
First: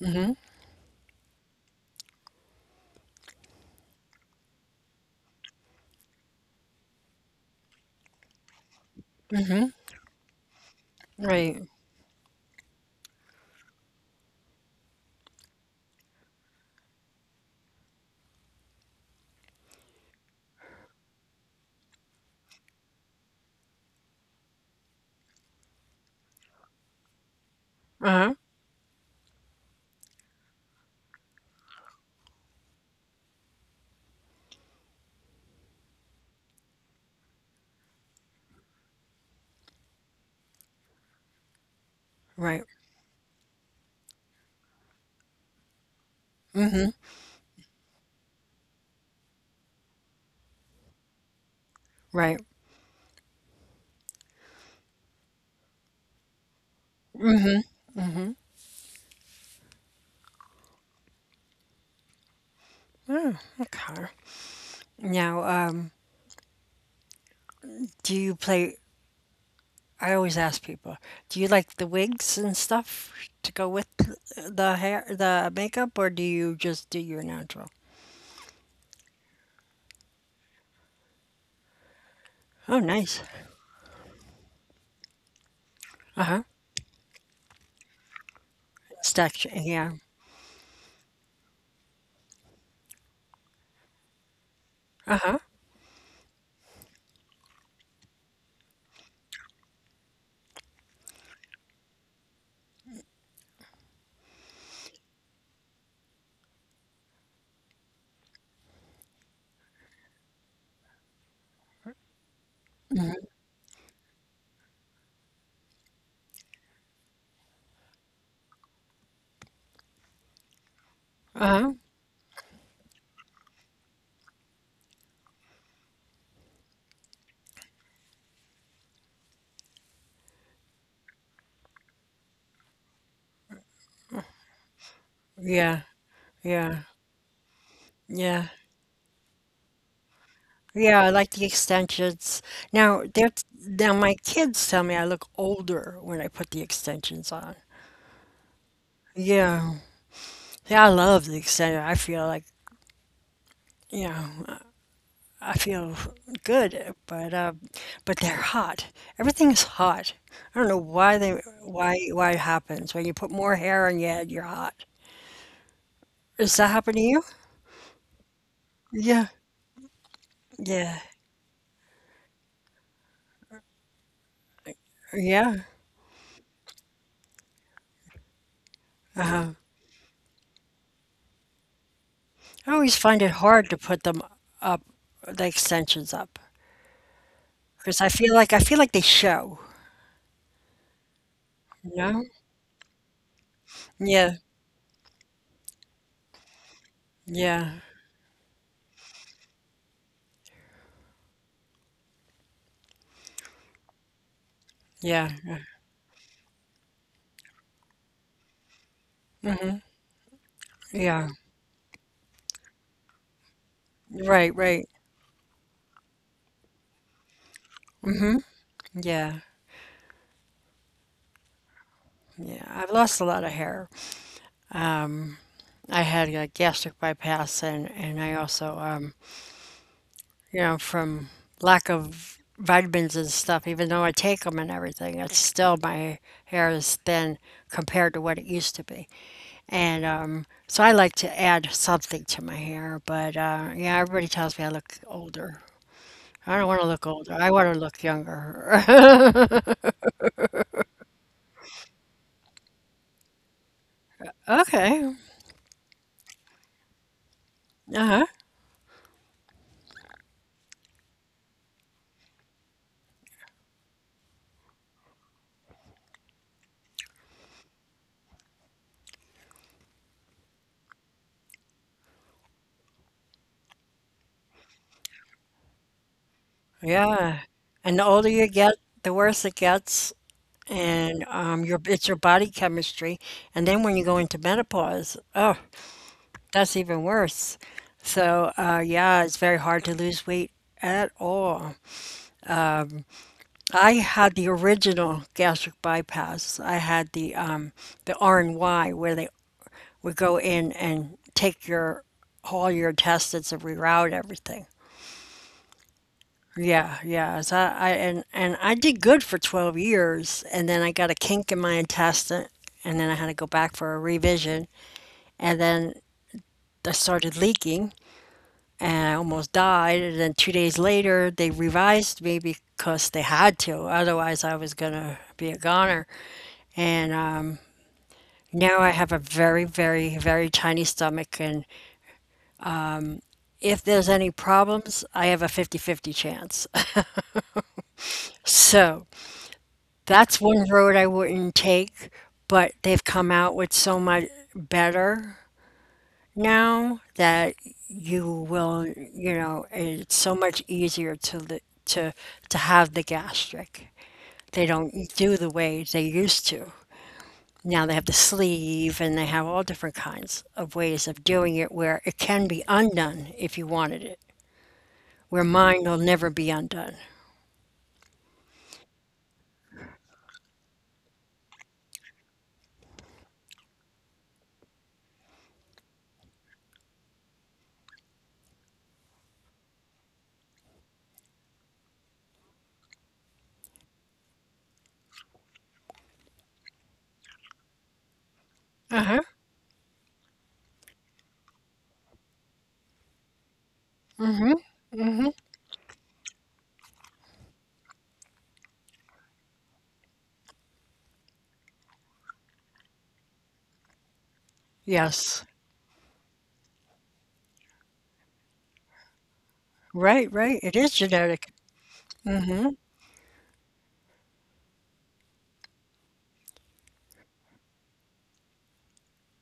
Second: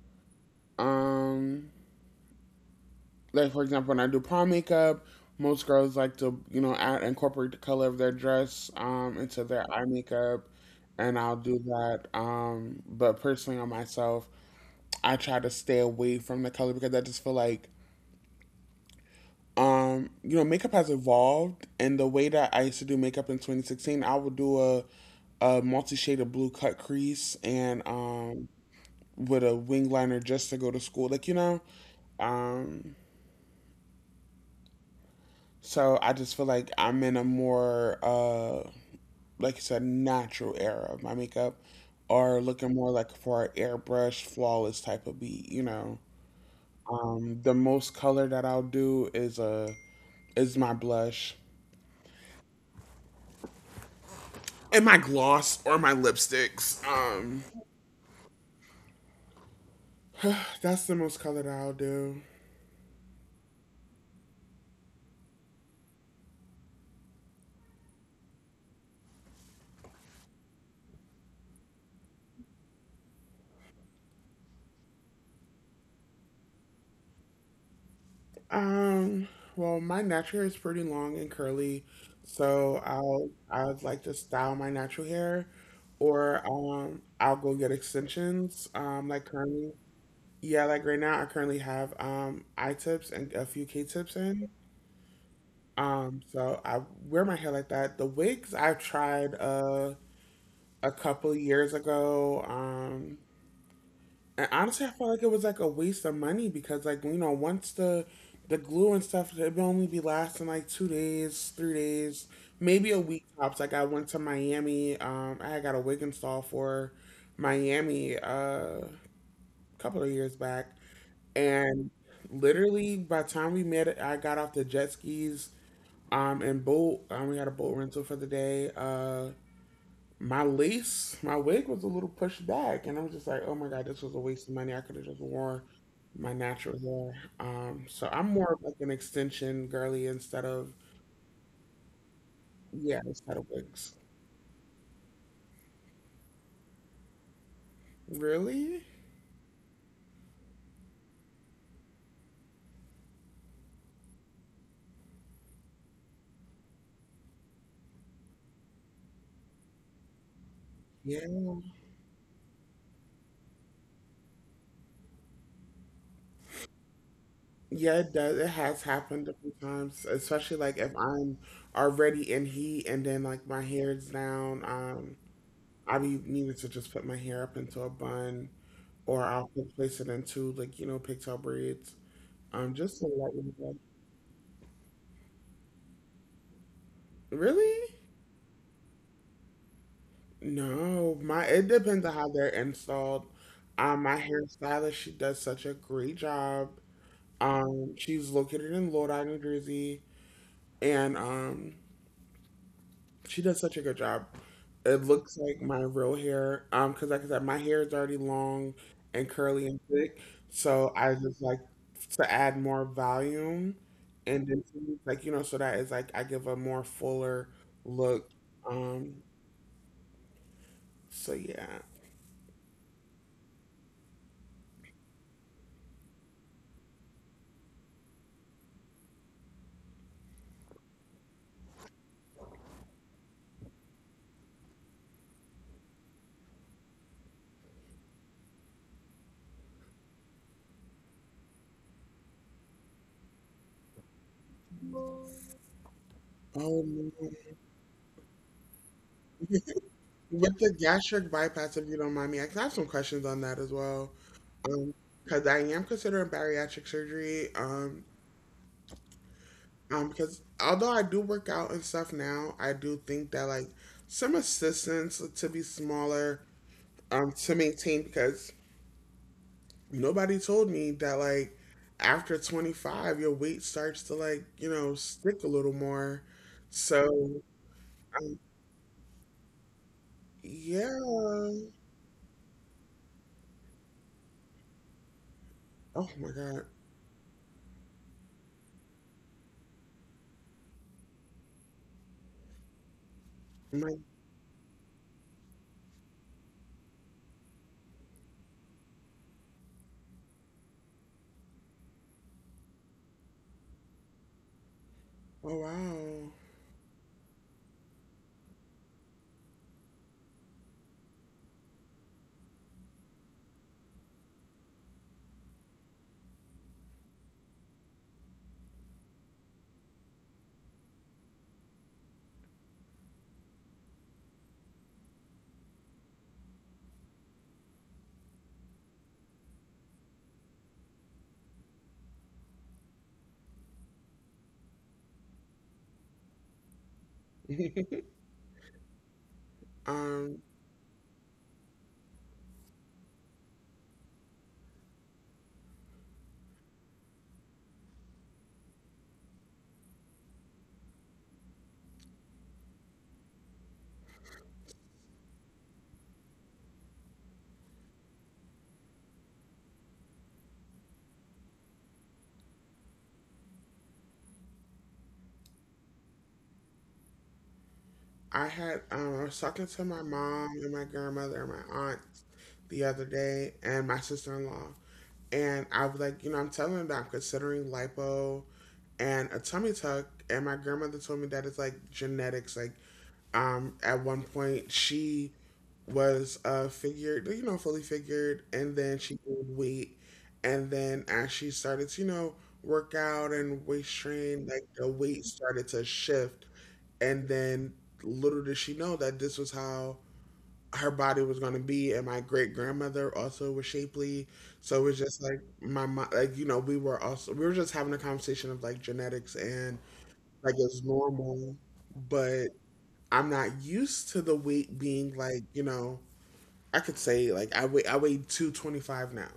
[SPEAKER 1] Hmm.
[SPEAKER 2] Um, like for example, when I do prom makeup, most girls like to, add, incorporate the color of their dress into their
[SPEAKER 1] Hmm.
[SPEAKER 2] eye makeup, and I'll do
[SPEAKER 1] Right.
[SPEAKER 2] that. But personally, on myself, I try to stay away from the color because I just feel like, makeup has evolved, and the way that I used to do makeup in 2016, I would do a multi-shade of blue cut crease and
[SPEAKER 1] Uh-huh.
[SPEAKER 2] with a wing liner just to go to school, like you know. um so I just feel like I'm in a more like you said natural era of my makeup, or
[SPEAKER 1] Right.
[SPEAKER 2] looking more like for an airbrush flawless type of beat, you know.
[SPEAKER 1] Hmm.
[SPEAKER 2] The most color that I'll do is a is my blush
[SPEAKER 1] Right.
[SPEAKER 2] and my gloss or my lipsticks. That's the most color that I'll do.
[SPEAKER 1] Okay. Now, do you play? I always ask people, do you like the wigs and stuff to go with the hair, the makeup, or do you just do your natural?
[SPEAKER 2] Um, well, my natural hair is pretty long and curly, so
[SPEAKER 1] Oh, nice.
[SPEAKER 2] I'd like to style my natural hair, or
[SPEAKER 1] Uh-huh.
[SPEAKER 2] I'll go get extensions. Like
[SPEAKER 1] Stack,
[SPEAKER 2] currently,
[SPEAKER 1] yeah.
[SPEAKER 2] yeah, like right now, I currently have eye tips and a few K tips in.
[SPEAKER 1] Uh-huh.
[SPEAKER 2] So I wear my hair like that. The wigs I've tried a couple years ago. And honestly, I felt like it was like a waste of money because like you know once the glue and stuff, it would only be lasting like 2 days, 3 days, maybe a week tops. Like I went to Miami, I had got a wig install for Miami, a couple of years back,
[SPEAKER 1] Uh-huh.
[SPEAKER 2] and literally by the time we met, I got off the jet skis and boat. We had a boat rental for the day. My lace, my wig was a little pushed back, and I was just like, oh my god, this was a waste of money. I could have just worn
[SPEAKER 1] Yeah.
[SPEAKER 2] my natural
[SPEAKER 1] Yeah.
[SPEAKER 2] hair. So I'm
[SPEAKER 1] Yeah.
[SPEAKER 2] more of like an extension girly instead of,
[SPEAKER 1] Yeah, I like the extensions.
[SPEAKER 2] yeah,
[SPEAKER 1] Now, they're
[SPEAKER 2] instead of wigs.
[SPEAKER 1] now my kids tell me I look older when I put the extensions on.
[SPEAKER 2] Really?
[SPEAKER 1] Yeah, yeah, I love the extension. I feel like, you know, I feel good, but they're hot. Everything's hot. I don't know
[SPEAKER 2] Yeah,
[SPEAKER 1] why it happens when you put more hair on your head, you're hot. Does that happen to you?
[SPEAKER 2] yeah, it does. It has
[SPEAKER 1] Yeah,
[SPEAKER 2] happened a few times, especially like if
[SPEAKER 1] yeah,
[SPEAKER 2] I'm already in heat and then like my hair's down.
[SPEAKER 1] yeah.
[SPEAKER 2] I be needing to just put my hair up into a bun, or I'll
[SPEAKER 1] Uh-huh.
[SPEAKER 2] place it into like you know pigtail braids.
[SPEAKER 1] I always
[SPEAKER 2] Just to
[SPEAKER 1] find it
[SPEAKER 2] lighten
[SPEAKER 1] hard
[SPEAKER 2] it.
[SPEAKER 1] to put them up, the extensions up,
[SPEAKER 2] Really?
[SPEAKER 1] because I feel like they show.
[SPEAKER 2] No, my it depends on
[SPEAKER 1] Yeah.
[SPEAKER 2] how they're installed. My
[SPEAKER 1] Yeah.
[SPEAKER 2] hairstylist, she does such a great job.
[SPEAKER 1] Yeah.
[SPEAKER 2] She's located in Lodi, New Jersey, and, she does such a good job. It
[SPEAKER 1] Yeah.
[SPEAKER 2] looks
[SPEAKER 1] Uh,
[SPEAKER 2] like my real hair. Because like I said, my hair is already long and curly and thick, so I
[SPEAKER 1] yeah.
[SPEAKER 2] just like to add more volume and
[SPEAKER 1] Right. Right.
[SPEAKER 2] density, like you know, so that is like I give a more fuller look. Um,
[SPEAKER 1] Yeah.
[SPEAKER 2] so yeah.
[SPEAKER 1] Yeah. I've lost a lot of hair. Um, I had a gastric bypass, and I also, you know, from lack of vitamins and stuff. Even though I take them and everything, it's still my hair is thin compared to what it used to be. And so I like to add something to my hair. But yeah, everybody tells me I look older. I don't want to
[SPEAKER 2] Oh
[SPEAKER 1] look
[SPEAKER 2] man.
[SPEAKER 1] older. I want to look younger.
[SPEAKER 2] With the gastric bypass, if you don't mind me, I can have some questions on that as well. Um,
[SPEAKER 1] Okay.
[SPEAKER 2] because I am considering bariatric surgery.
[SPEAKER 1] Uh-huh.
[SPEAKER 2] Because although I do work out and stuff now, I do think that like some assistance to be smaller, to maintain, because nobody told me that like after 25 your weight starts to like, you know, stick a little more.
[SPEAKER 1] Yeah.
[SPEAKER 2] So,
[SPEAKER 1] And the older you
[SPEAKER 2] um,
[SPEAKER 1] get, the worse it gets.
[SPEAKER 2] yeah.
[SPEAKER 1] And your it's your body chemistry. And then when you go into menopause, oh,
[SPEAKER 2] Oh my
[SPEAKER 1] that's
[SPEAKER 2] God.
[SPEAKER 1] even worse. So yeah, it's very hard to lose weight at all. I
[SPEAKER 2] My.
[SPEAKER 1] had the original gastric bypass. I had the R&Y where they would go in and take your all your intestines and reroute everything.
[SPEAKER 2] Oh wow.
[SPEAKER 1] Yeah, yeah. So I and I did good for 12 years and then I got a kink in my intestine and then I had to go back for a revision and then I started leaking and I almost died and then two days later they revised me because they had to, otherwise I was gonna be a goner. And now I have a very tiny stomach, and if there's any problems I have a 50-50 chance. So that's
[SPEAKER 2] Um,
[SPEAKER 1] one road I wouldn't take, but they've come out with so much better now that you will, you know, it's so much easier to to have the gastric. They don't do the way they used to. Now they have the sleeve and they have all different kinds of ways of doing it where it can be undone if you wanted it, where mine will never be undone.
[SPEAKER 2] I was talking to my mom and my grandmother and my aunt the other day, and my sister in law, and I was like, you know, I'm telling them that I'm considering lipo and a tummy tuck, and my grandmother told me that it's like genetics. Like, at one point she was figured, you know, fully figured, and then
[SPEAKER 1] Uh-huh.
[SPEAKER 2] she gained weight, and then as she started to, work out and weight train, like the weight started to shift. And then little did she know that this was how her body was going to be. And my great grandmother also was shapely. So it was just
[SPEAKER 1] Yes.
[SPEAKER 2] like my mom, like, we were just having a conversation of like genetics, and
[SPEAKER 1] Right,
[SPEAKER 2] like
[SPEAKER 1] right. It
[SPEAKER 2] it's
[SPEAKER 1] is genetic.
[SPEAKER 2] normal, but
[SPEAKER 1] Mm-hmm.
[SPEAKER 2] I'm not used to the weight being like, I could say like I weigh 225 now.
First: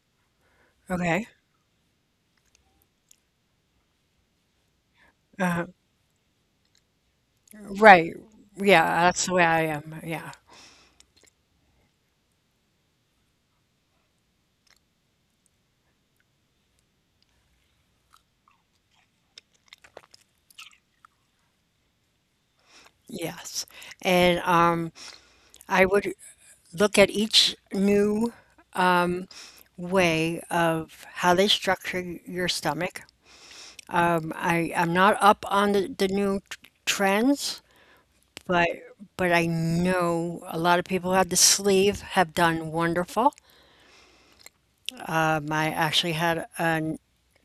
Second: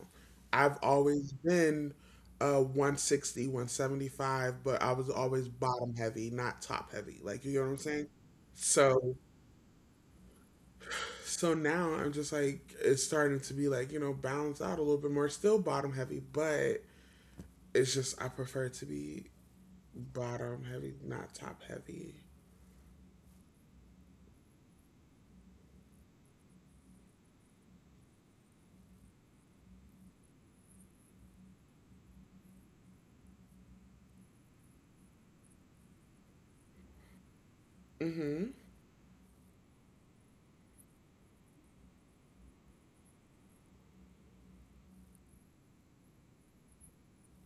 [SPEAKER 2] I've
[SPEAKER 1] Okay.
[SPEAKER 2] always been one sixty one seventy five, but I was always
[SPEAKER 1] Uh,
[SPEAKER 2] bottom heavy, not top heavy. Like you know what I'm saying?
[SPEAKER 1] right. Yeah,
[SPEAKER 2] So
[SPEAKER 1] that's the way I am. Yeah.
[SPEAKER 2] so now I'm just like it's starting to be like, balanced out a little bit more, still bottom heavy, but it's just I prefer to be bottom heavy, not top heavy.
[SPEAKER 1] Yes. And I would look at each new way of how they structure your stomach. I I'm not up on the new trends,
[SPEAKER 2] Mhm.
[SPEAKER 1] but but I know a lot of people who had the sleeve have done wonderful. I actually had a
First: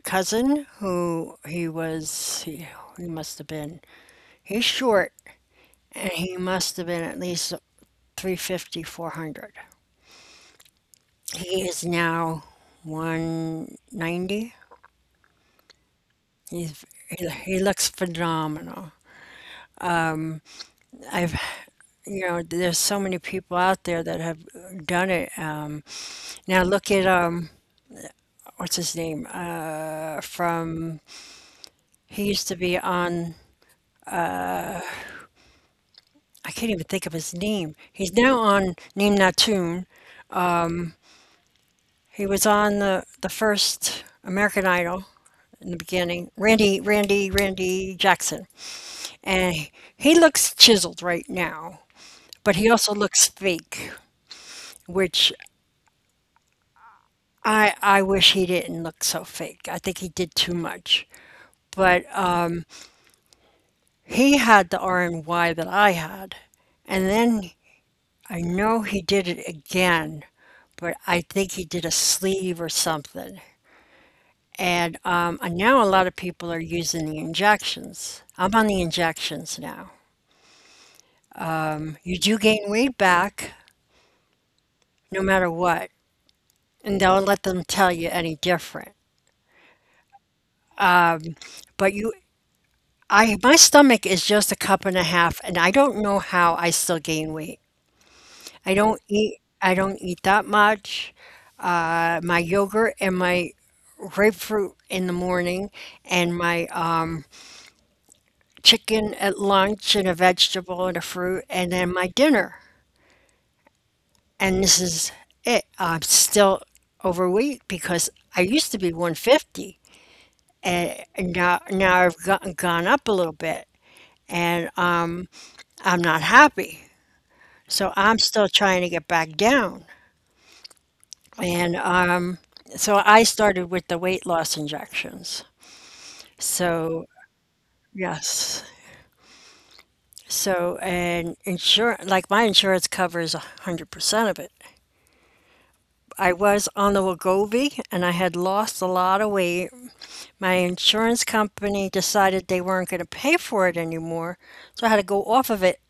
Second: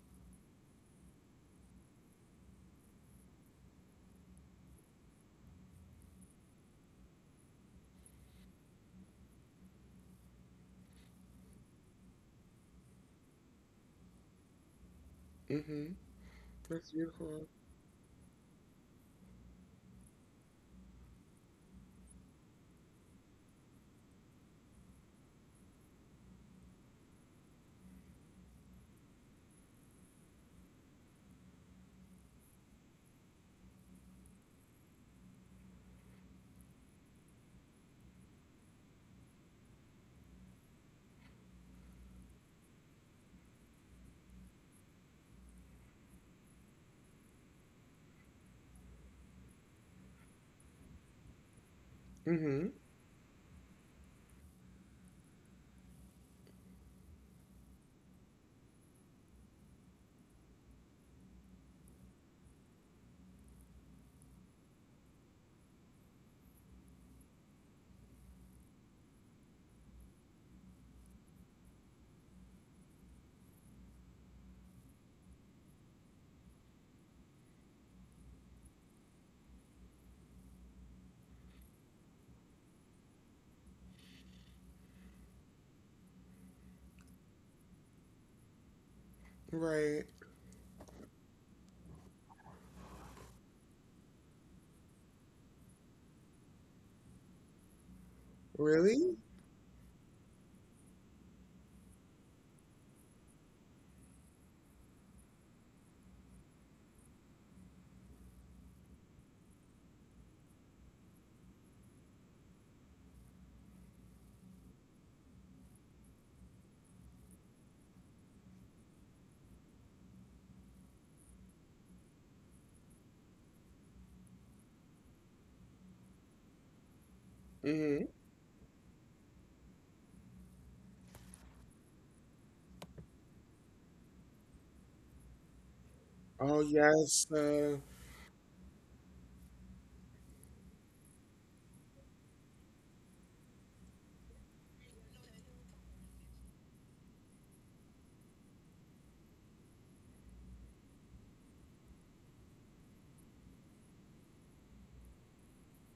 [SPEAKER 1] cousin who he must have been he's short he must have been at least 350, 400. He is now 190.
[SPEAKER 2] Mhm. That's beautiful.
[SPEAKER 1] He looks phenomenal. I've you know there's so many people out there that have done it. Now look at what's his name from he used to be on I can't even think of his name. He's now on Neem Natun. He was on the first American Idol in the beginning. Randy Jackson. And he looks chiseled right now, but
[SPEAKER 2] Mhm.
[SPEAKER 1] he also looks fake, which I wish he didn't look so fake. I think he did too much. But he had the R&Y that I had, and then I know he did it again, but I think he did a sleeve or something. And now a lot of people are using the injections. I'm on the injections now. You do gain weight back no matter what, and they'll let them tell you any different.
[SPEAKER 2] Right.
[SPEAKER 1] But my stomach is just a cup and a half, and I don't know how I still gain weight.
[SPEAKER 2] Really?
[SPEAKER 1] I don't eat that much. My yogurt and my grapefruit in the morning, and my chicken at lunch, and a vegetable and a fruit, and then my dinner. And this is it. I'm still overweight because I used to be 150, and now I've gotten gone up a little bit, and I'm not happy. So
[SPEAKER 2] Mhm.
[SPEAKER 1] I'm still trying to get back down. And So I started with the weight loss injections.
[SPEAKER 2] Oh
[SPEAKER 1] So,
[SPEAKER 2] yes.
[SPEAKER 1] yes. So, and insurance, like my insurance covers 100% of it. I was on the Wegovy and I had lost a lot of weight. My insurance company decided they weren't going to pay for it anymore. So I had to go off of it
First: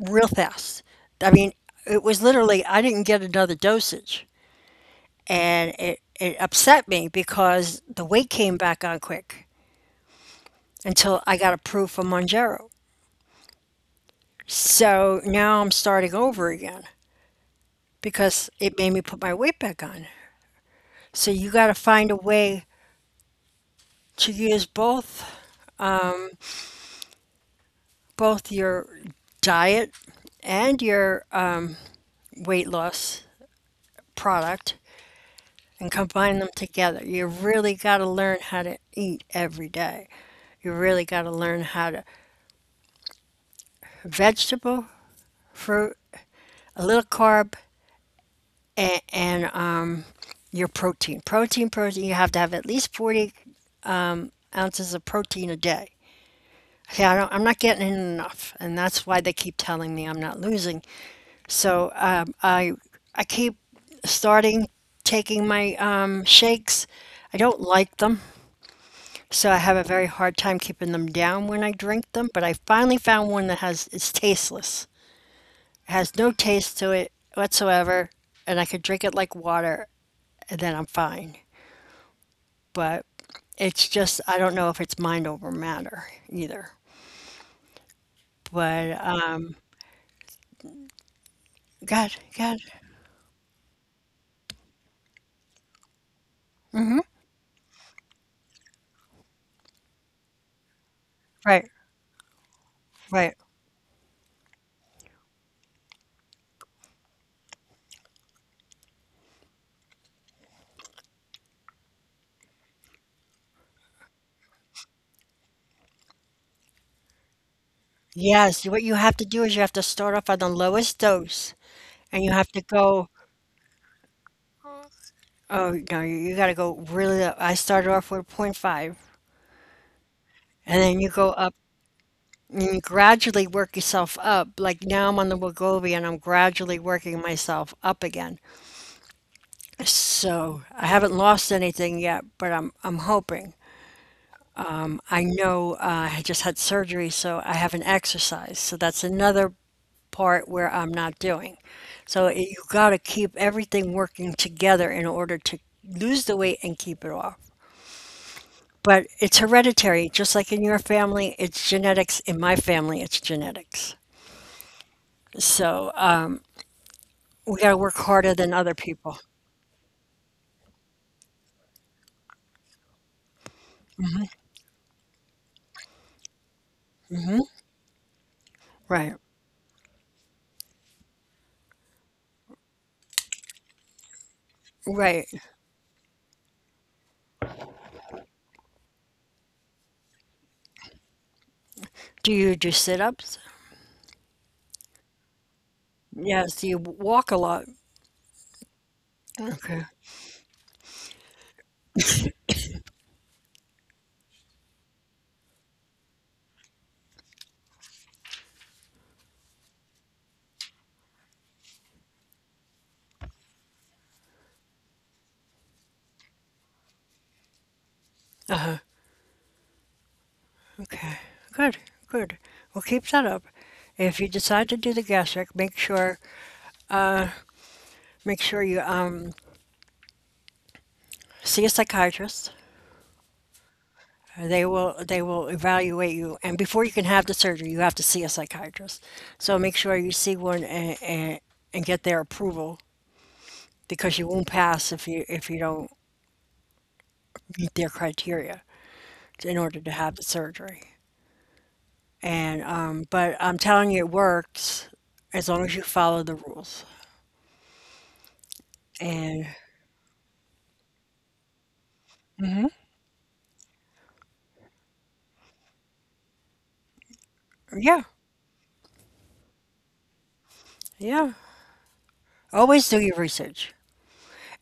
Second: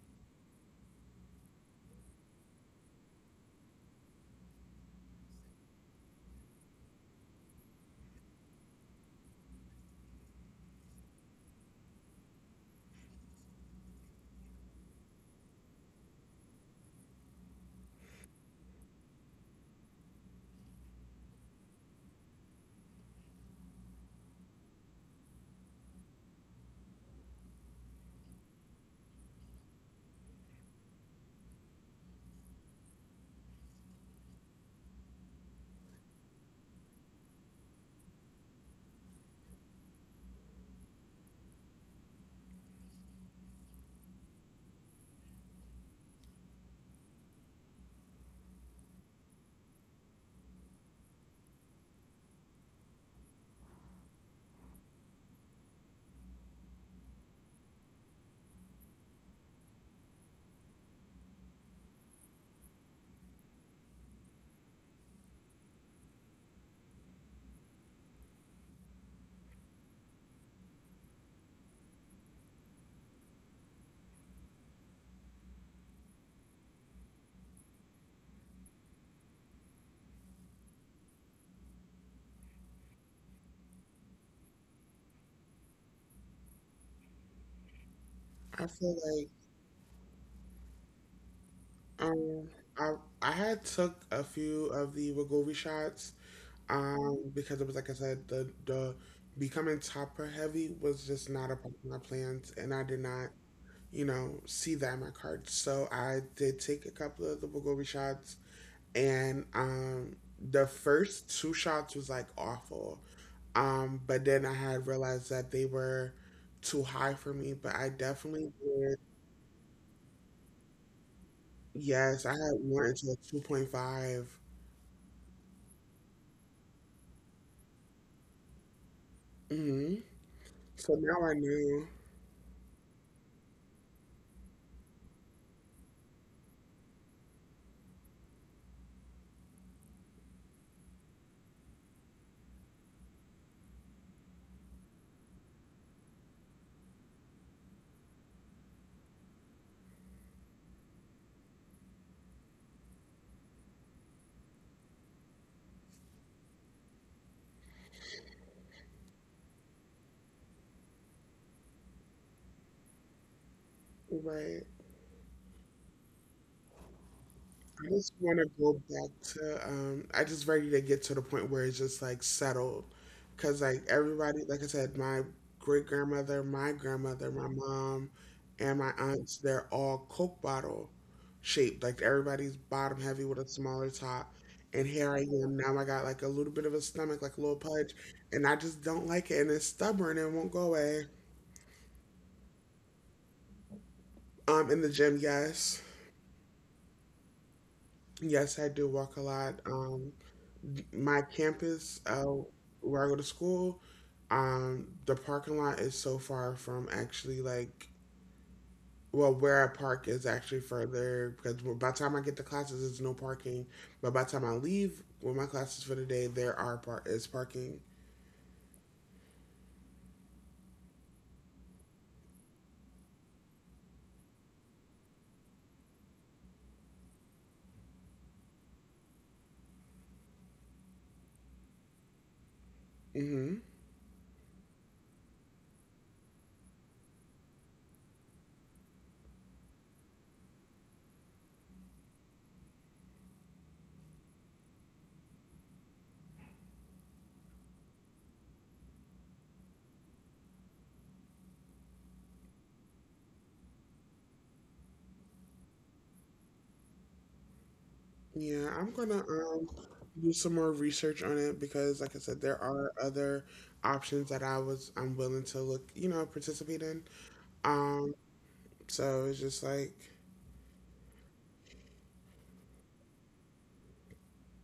[SPEAKER 1] real fast. I mean, it was literally, I didn't get another dosage. And it upset me because the weight came back on quick until I got approved for Monjaro. So now I'm starting over again because it made me put my weight back on. So you got to find a way to use both your diet and your weight loss product and combine them together. You really got to learn how to eat every day. You really got to learn how to vegetable, fruit, a little carb, and your protein. Protein, protein. You have to have at least 40 ounces of protein a day. Okay, I don't, I'm not getting in enough, and that's why they keep telling me I'm not losing. So I keep starting taking my shakes. I don't like them, so I have a very hard time keeping them down when I drink them. But I finally found one that has it's tasteless. It has no taste to it whatsoever, and I could drink it like water, and then I'm fine. But it's just I don't know if it's mind over matter either.
[SPEAKER 2] I
[SPEAKER 1] But,
[SPEAKER 2] feel like,
[SPEAKER 1] uh, God,
[SPEAKER 2] um
[SPEAKER 1] God,
[SPEAKER 2] I I had took a few of the Wegovy shots because it was like I said, the becoming topper heavy was just not a
[SPEAKER 1] right,
[SPEAKER 2] part of my plans, and I did not,
[SPEAKER 1] right.
[SPEAKER 2] see that in my cards. So I did take a couple of the Wegovy shots, and the first two shots was like awful. But then I had realized that they were too high for me, but I definitely
[SPEAKER 1] Yes, what you
[SPEAKER 2] did.
[SPEAKER 1] have to do is you have to start off on the lowest dose, and
[SPEAKER 2] Yes,
[SPEAKER 1] you
[SPEAKER 2] I
[SPEAKER 1] have to
[SPEAKER 2] had one
[SPEAKER 1] go,
[SPEAKER 2] until 2.5.
[SPEAKER 1] oh, no, you gotta go really low. I started off with point 0.5,
[SPEAKER 2] Mm-hmm.
[SPEAKER 1] and
[SPEAKER 2] So
[SPEAKER 1] then you
[SPEAKER 2] now
[SPEAKER 1] go
[SPEAKER 2] I
[SPEAKER 1] up,
[SPEAKER 2] know,
[SPEAKER 1] and you gradually work yourself up. Like now I'm on the Wegovy, and I'm gradually working myself up again. So I haven't lost anything yet, but I'm hoping. I know I just had surgery, so I haven't exercised. So that's another part where I'm not doing. So it, you got to keep everything working together in order to lose the weight and keep it off. But it's hereditary, just like in your family, it's genetics. In my family, it's genetics.
[SPEAKER 2] right?
[SPEAKER 1] So we got to
[SPEAKER 2] I
[SPEAKER 1] work
[SPEAKER 2] just
[SPEAKER 1] harder
[SPEAKER 2] want to
[SPEAKER 1] than
[SPEAKER 2] go
[SPEAKER 1] other
[SPEAKER 2] back
[SPEAKER 1] people.
[SPEAKER 2] to, I just ready to get to the point where it's just like settled. Because, like, everybody, like I said, my great grandmother, my mom, and my
[SPEAKER 1] Right.
[SPEAKER 2] aunts, they're all Coke bottle shaped. Like, everybody's bottom heavy with a smaller top. And here I
[SPEAKER 1] Right.
[SPEAKER 2] am now. I got like a little bit of a stomach, like a little pudge, and I just don't like it. And it's stubborn and it won't go away.
[SPEAKER 1] Do you do sit-ups?
[SPEAKER 2] In the gym, yes.
[SPEAKER 1] Yes. Do you walk a lot?
[SPEAKER 2] Yes, I do walk a lot.
[SPEAKER 1] Okay.
[SPEAKER 2] My campus, where I go to school, the parking lot is so far from actually like, well, where I park is actually further because by the time I get to classes, there's no parking. But by the time I leave with my classes for the day, there is parking.
[SPEAKER 1] Okay, good, good. Well, keep that up. If you decide to do the gastric, make sure you see a psychiatrist.
[SPEAKER 2] Hmm.
[SPEAKER 1] They will evaluate you, and before you can have the surgery, you have to see a psychiatrist. So make sure you see one and get their approval because you won't pass if you don't meet their criteria in order to have the surgery. And But I'm telling you, it works as long as you follow the rules.
[SPEAKER 2] Yeah, I'm gonna
[SPEAKER 1] And
[SPEAKER 2] do some more research on it because, like I said, there are other options that I'm willing to look, participate in.
[SPEAKER 1] yeah,
[SPEAKER 2] Um, so it's just like,
[SPEAKER 1] yeah. Always do your research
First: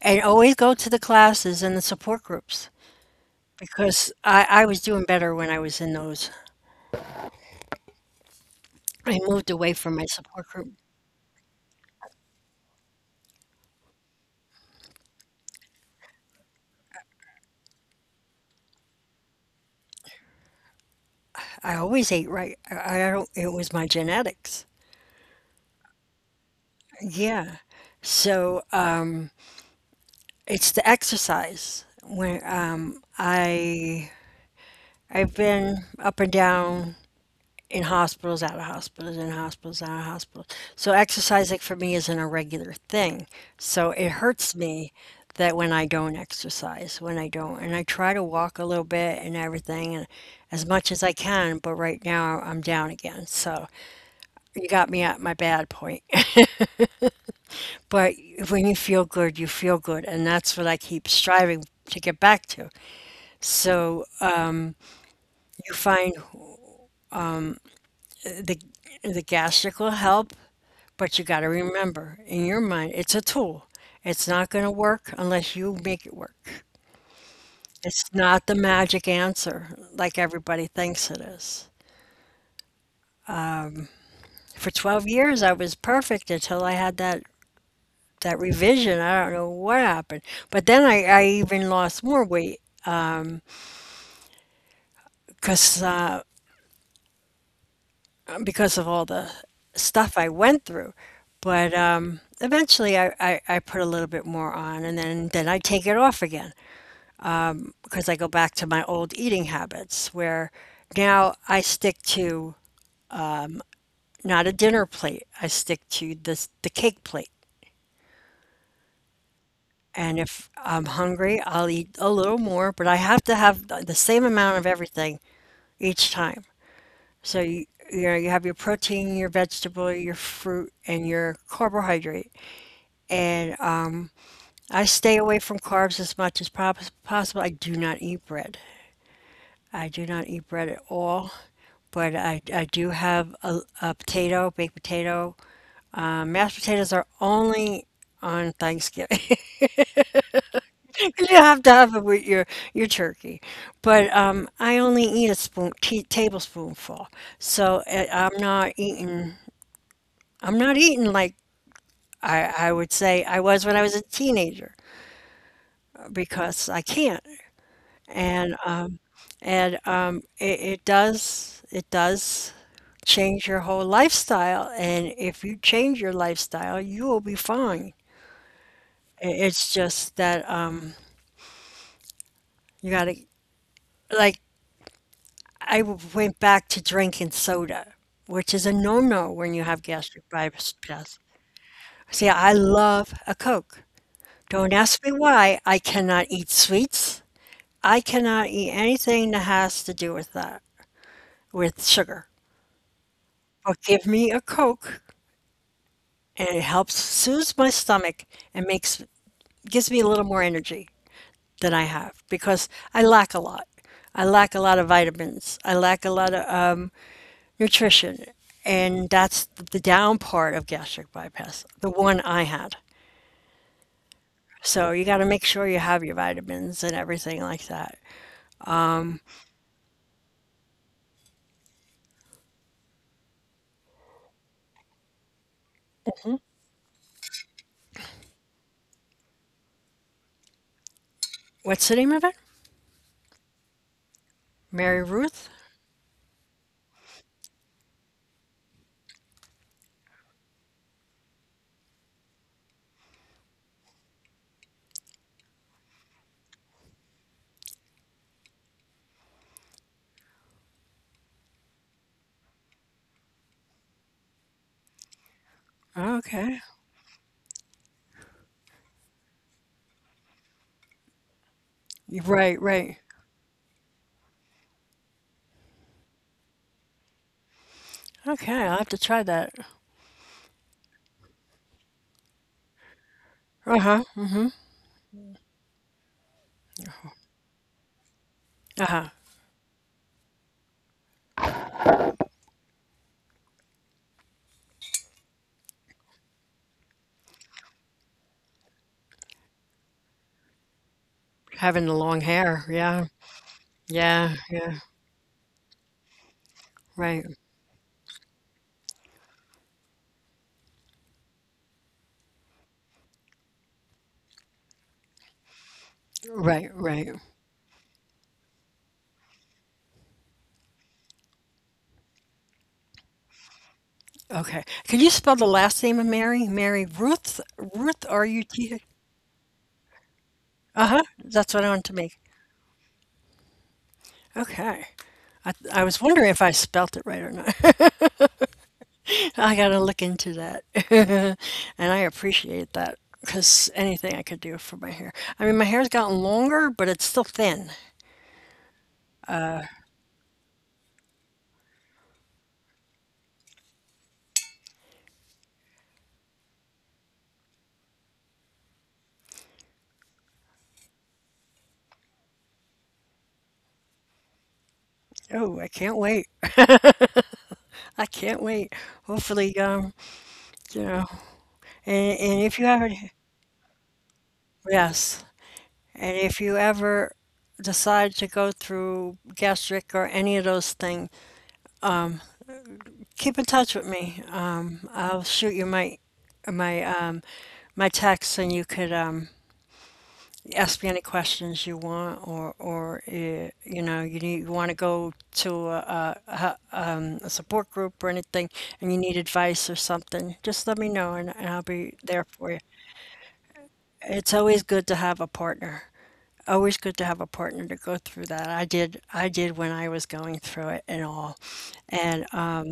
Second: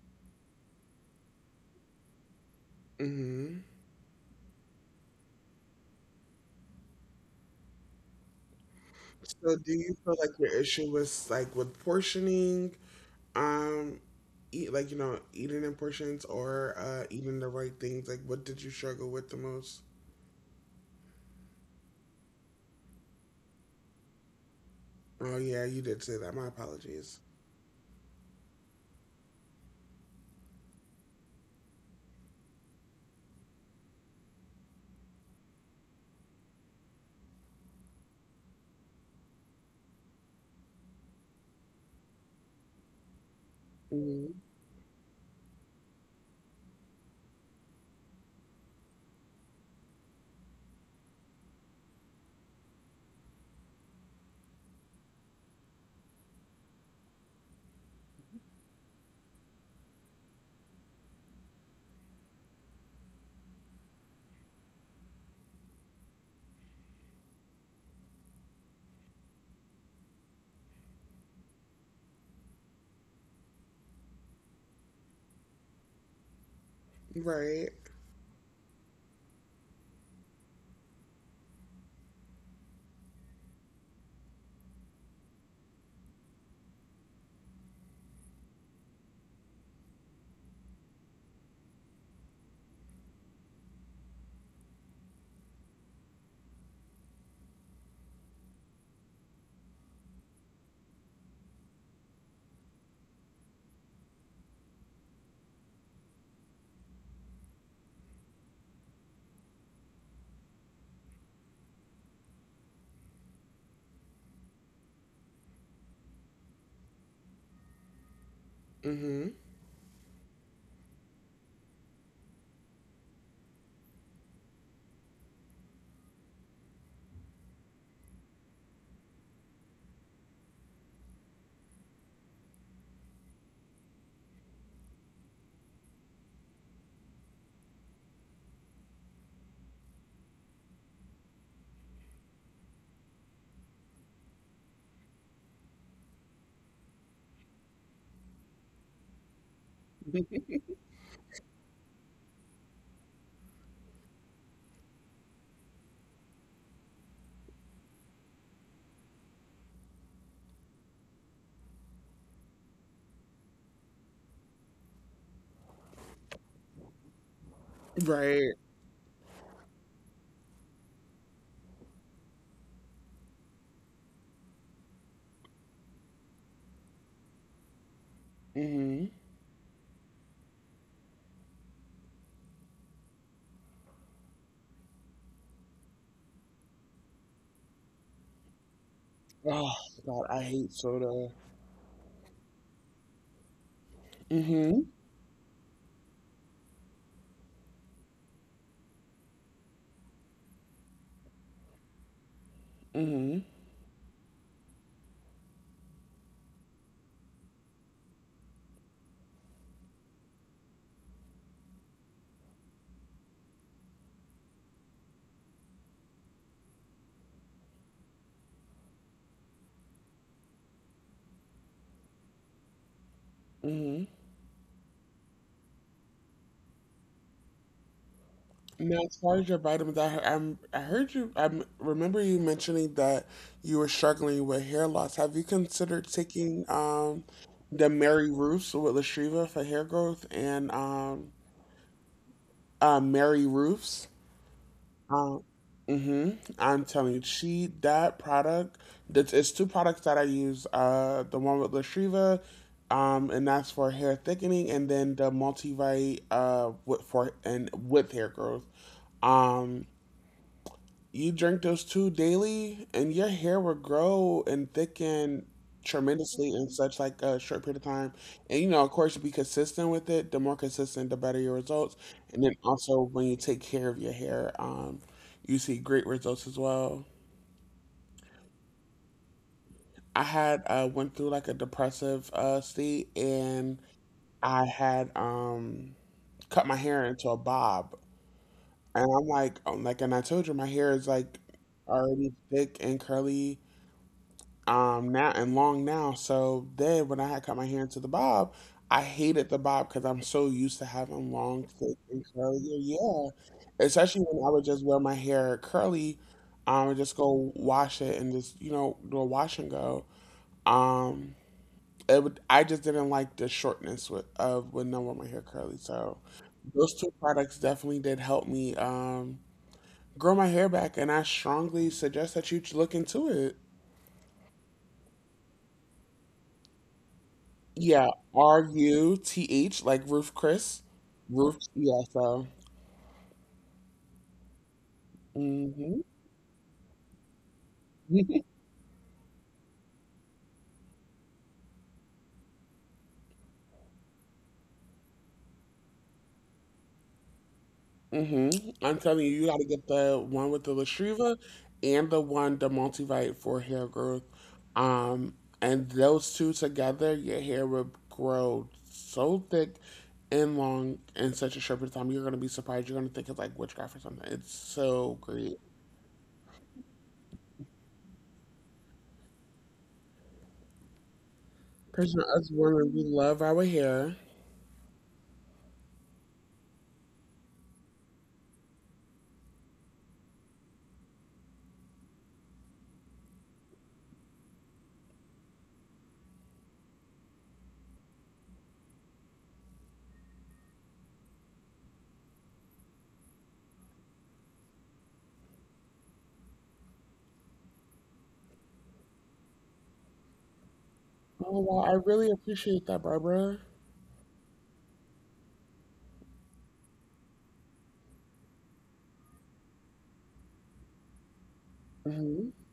[SPEAKER 1] and always go to the classes and the support groups
[SPEAKER 2] hmm.
[SPEAKER 1] because I was doing better when I was in those. I moved
[SPEAKER 2] So do
[SPEAKER 1] away
[SPEAKER 2] you
[SPEAKER 1] from my
[SPEAKER 2] feel like
[SPEAKER 1] support
[SPEAKER 2] your
[SPEAKER 1] group.
[SPEAKER 2] issue was like with portioning, um, eat like you know eating in portions, or eating the right things? Like, what did you struggle with the most?
[SPEAKER 1] I always ate right. I don't, It was my genetics.
[SPEAKER 2] Oh yeah, you did say that. My apologies.
[SPEAKER 1] Yeah. So uh, it's the exercise. When I I've been up and down in hospitals, out of hospitals, in hospitals, out of hospitals. So exercising for me isn't a regular thing. So it
[SPEAKER 2] Hmm.
[SPEAKER 1] hurts me that when I don't exercise, when I don't, and I try to walk a little bit and everything, and as much as I can. But right now I'm down again. So you got me at my bad point. But when you feel good, and that's what I keep striving to get back to. So uh, you find the the gastric will help. But you got to remember, in your mind, it's a tool. It's not going to work unless you make it work.
[SPEAKER 2] Right.
[SPEAKER 1] It's not the magic answer like everybody thinks it is. For 12 years, I was perfect until I had that revision. I don't know what happened. But then I even lost more weight because uh, because of all the stuff I went through. But Eventually, I put a little bit more on, and then I take it off again. Because I go back to my old eating habits where now I stick to not a dinner plate. I stick to this the cake plate.
[SPEAKER 2] Hmm.
[SPEAKER 1] And if I'm hungry, I'll eat a little more, but I have to have the same amount of everything each time. So you know, you have your protein, your vegetable, your fruit, and your carbohydrate. And I stay away from carbs as much as prob- possible. I do not eat bread. I do not eat bread at all. But I do have a potato, baked potato. Mashed potatoes are only on Thanksgiving. You have to have it with your turkey, but I only eat a tablespoonful. So uh, I'm not eating. I'm not eating like I would say I was when I was a teenager because I can't. And
[SPEAKER 2] Right.
[SPEAKER 1] um, and It it does change your whole lifestyle. And if you change your lifestyle, you will be fine.
[SPEAKER 2] Hmm.
[SPEAKER 1] It's just that you gotta, like, went back to drinking soda, which is a no-no when you
[SPEAKER 2] Oh
[SPEAKER 1] have
[SPEAKER 2] God,
[SPEAKER 1] gastric
[SPEAKER 2] I hate
[SPEAKER 1] bypass.
[SPEAKER 2] soda.
[SPEAKER 1] See, I love a Coke. Don't
[SPEAKER 2] Hmm.
[SPEAKER 1] ask me why. I cannot eat sweets. I cannot eat anything that has to do with that, with sugar.
[SPEAKER 2] Hmm.
[SPEAKER 1] But give me a Coke, and it helps soothe my stomach and makes gives me a little more energy than I have because I lack a lot. I lack a lot of vitamins. I lack a lot of nutrition. And that's the down part of gastric bypass, the one I had. So you got to make sure you have your vitamins and everything like that.
[SPEAKER 2] Now, as far as your vitamins, I heard you, I remember you mentioning that you were struggling with hair loss. Have you considered taking the Mary Roofs with Lastriva for hair growth and
[SPEAKER 1] What's the name of it?
[SPEAKER 2] Mary Roofs?
[SPEAKER 1] Mary
[SPEAKER 2] Um,
[SPEAKER 1] Ruth?
[SPEAKER 2] hmm I'm telling you, that product, it's two products that I use, the one with Lastriva, and that's for hair thickening, and then the multivite with, for, and with hair growth. Um, You drink those two daily, and your hair will grow and thicken tremendously
[SPEAKER 1] Okay.
[SPEAKER 2] in such like a short period of time. And, you know, of course, be consistent with it. The more consistent, the better your results. And then
[SPEAKER 1] Right, right.
[SPEAKER 2] also, when you take care of your hair, you see great results as well.
[SPEAKER 1] Okay, I'll have to try that.
[SPEAKER 2] I had went through like a depressive state,
[SPEAKER 1] Uh
[SPEAKER 2] and
[SPEAKER 1] huh.
[SPEAKER 2] I had cut my hair into a bob.
[SPEAKER 1] Uh
[SPEAKER 2] And
[SPEAKER 1] huh.
[SPEAKER 2] I'm like, and I told you my hair is like already thick and curly now and long now. So then when I had cut my hair into the bob, I hated the bob because I'm so used to having long,
[SPEAKER 1] Having the
[SPEAKER 2] thick,
[SPEAKER 1] long
[SPEAKER 2] and curly
[SPEAKER 1] hair.
[SPEAKER 2] hair.
[SPEAKER 1] Yeah.
[SPEAKER 2] Yeah, especially
[SPEAKER 1] Yeah.
[SPEAKER 2] when I would
[SPEAKER 1] Yeah.
[SPEAKER 2] just wear my hair curly, and just
[SPEAKER 1] Right.
[SPEAKER 2] go wash it and just, you know, do a wash and go. Um, it would I just didn't like the shortness of when I wore my hair curly. So
[SPEAKER 1] Right.
[SPEAKER 2] those
[SPEAKER 1] Right.
[SPEAKER 2] two products definitely did help me grow my hair back, and I strongly suggest that you look into it.
[SPEAKER 1] Okay. Can you spell the last name of Mary? Mary Ruth? Ruth,
[SPEAKER 2] Yeah, R
[SPEAKER 1] Ruth?
[SPEAKER 2] U T H, like Ruth Chris.
[SPEAKER 1] Uh-huh. That's
[SPEAKER 2] Ruth,
[SPEAKER 1] what I wanted to
[SPEAKER 2] yeah,
[SPEAKER 1] make.
[SPEAKER 2] so.
[SPEAKER 1] Okay. I was
[SPEAKER 2] Mm-hmm.
[SPEAKER 1] wondering if I spelt it right or not. I gotta look into that. And I appreciate that because anything I could do for my hair. I mean, my hair's gotten longer, but it's still thin.
[SPEAKER 2] Mm-hmm. I'm telling you, you got to get the one with the Lastriva and the multivite for hair growth. Um, and those two together, your hair will grow so thick and long in such a short period of time. You're going to be surprised. You're going to think it's like witchcraft or something. It's so
[SPEAKER 1] Oh, I
[SPEAKER 2] great.
[SPEAKER 1] can't wait. I can't wait. Hopefully, you know,
[SPEAKER 2] Because, you know,
[SPEAKER 1] and if
[SPEAKER 2] us
[SPEAKER 1] you have
[SPEAKER 2] women,
[SPEAKER 1] any,
[SPEAKER 2] we love our hair.
[SPEAKER 1] yes. And if you ever decide to go through gastric or any of those things, keep in touch with me. I'll shoot you my my text, and you could ask me any questions you want, or you know you need, you want to go to a support group or anything, and you need advice or something. Just let me know, and I'll
[SPEAKER 2] Oh, wow.
[SPEAKER 1] be
[SPEAKER 2] I
[SPEAKER 1] there
[SPEAKER 2] really
[SPEAKER 1] for you.
[SPEAKER 2] appreciate that, Barbara.
[SPEAKER 1] It's always good to have a partner. Always good to have a partner to go through that. I did when I was going through it and all. And
[SPEAKER 2] Mm-hmm.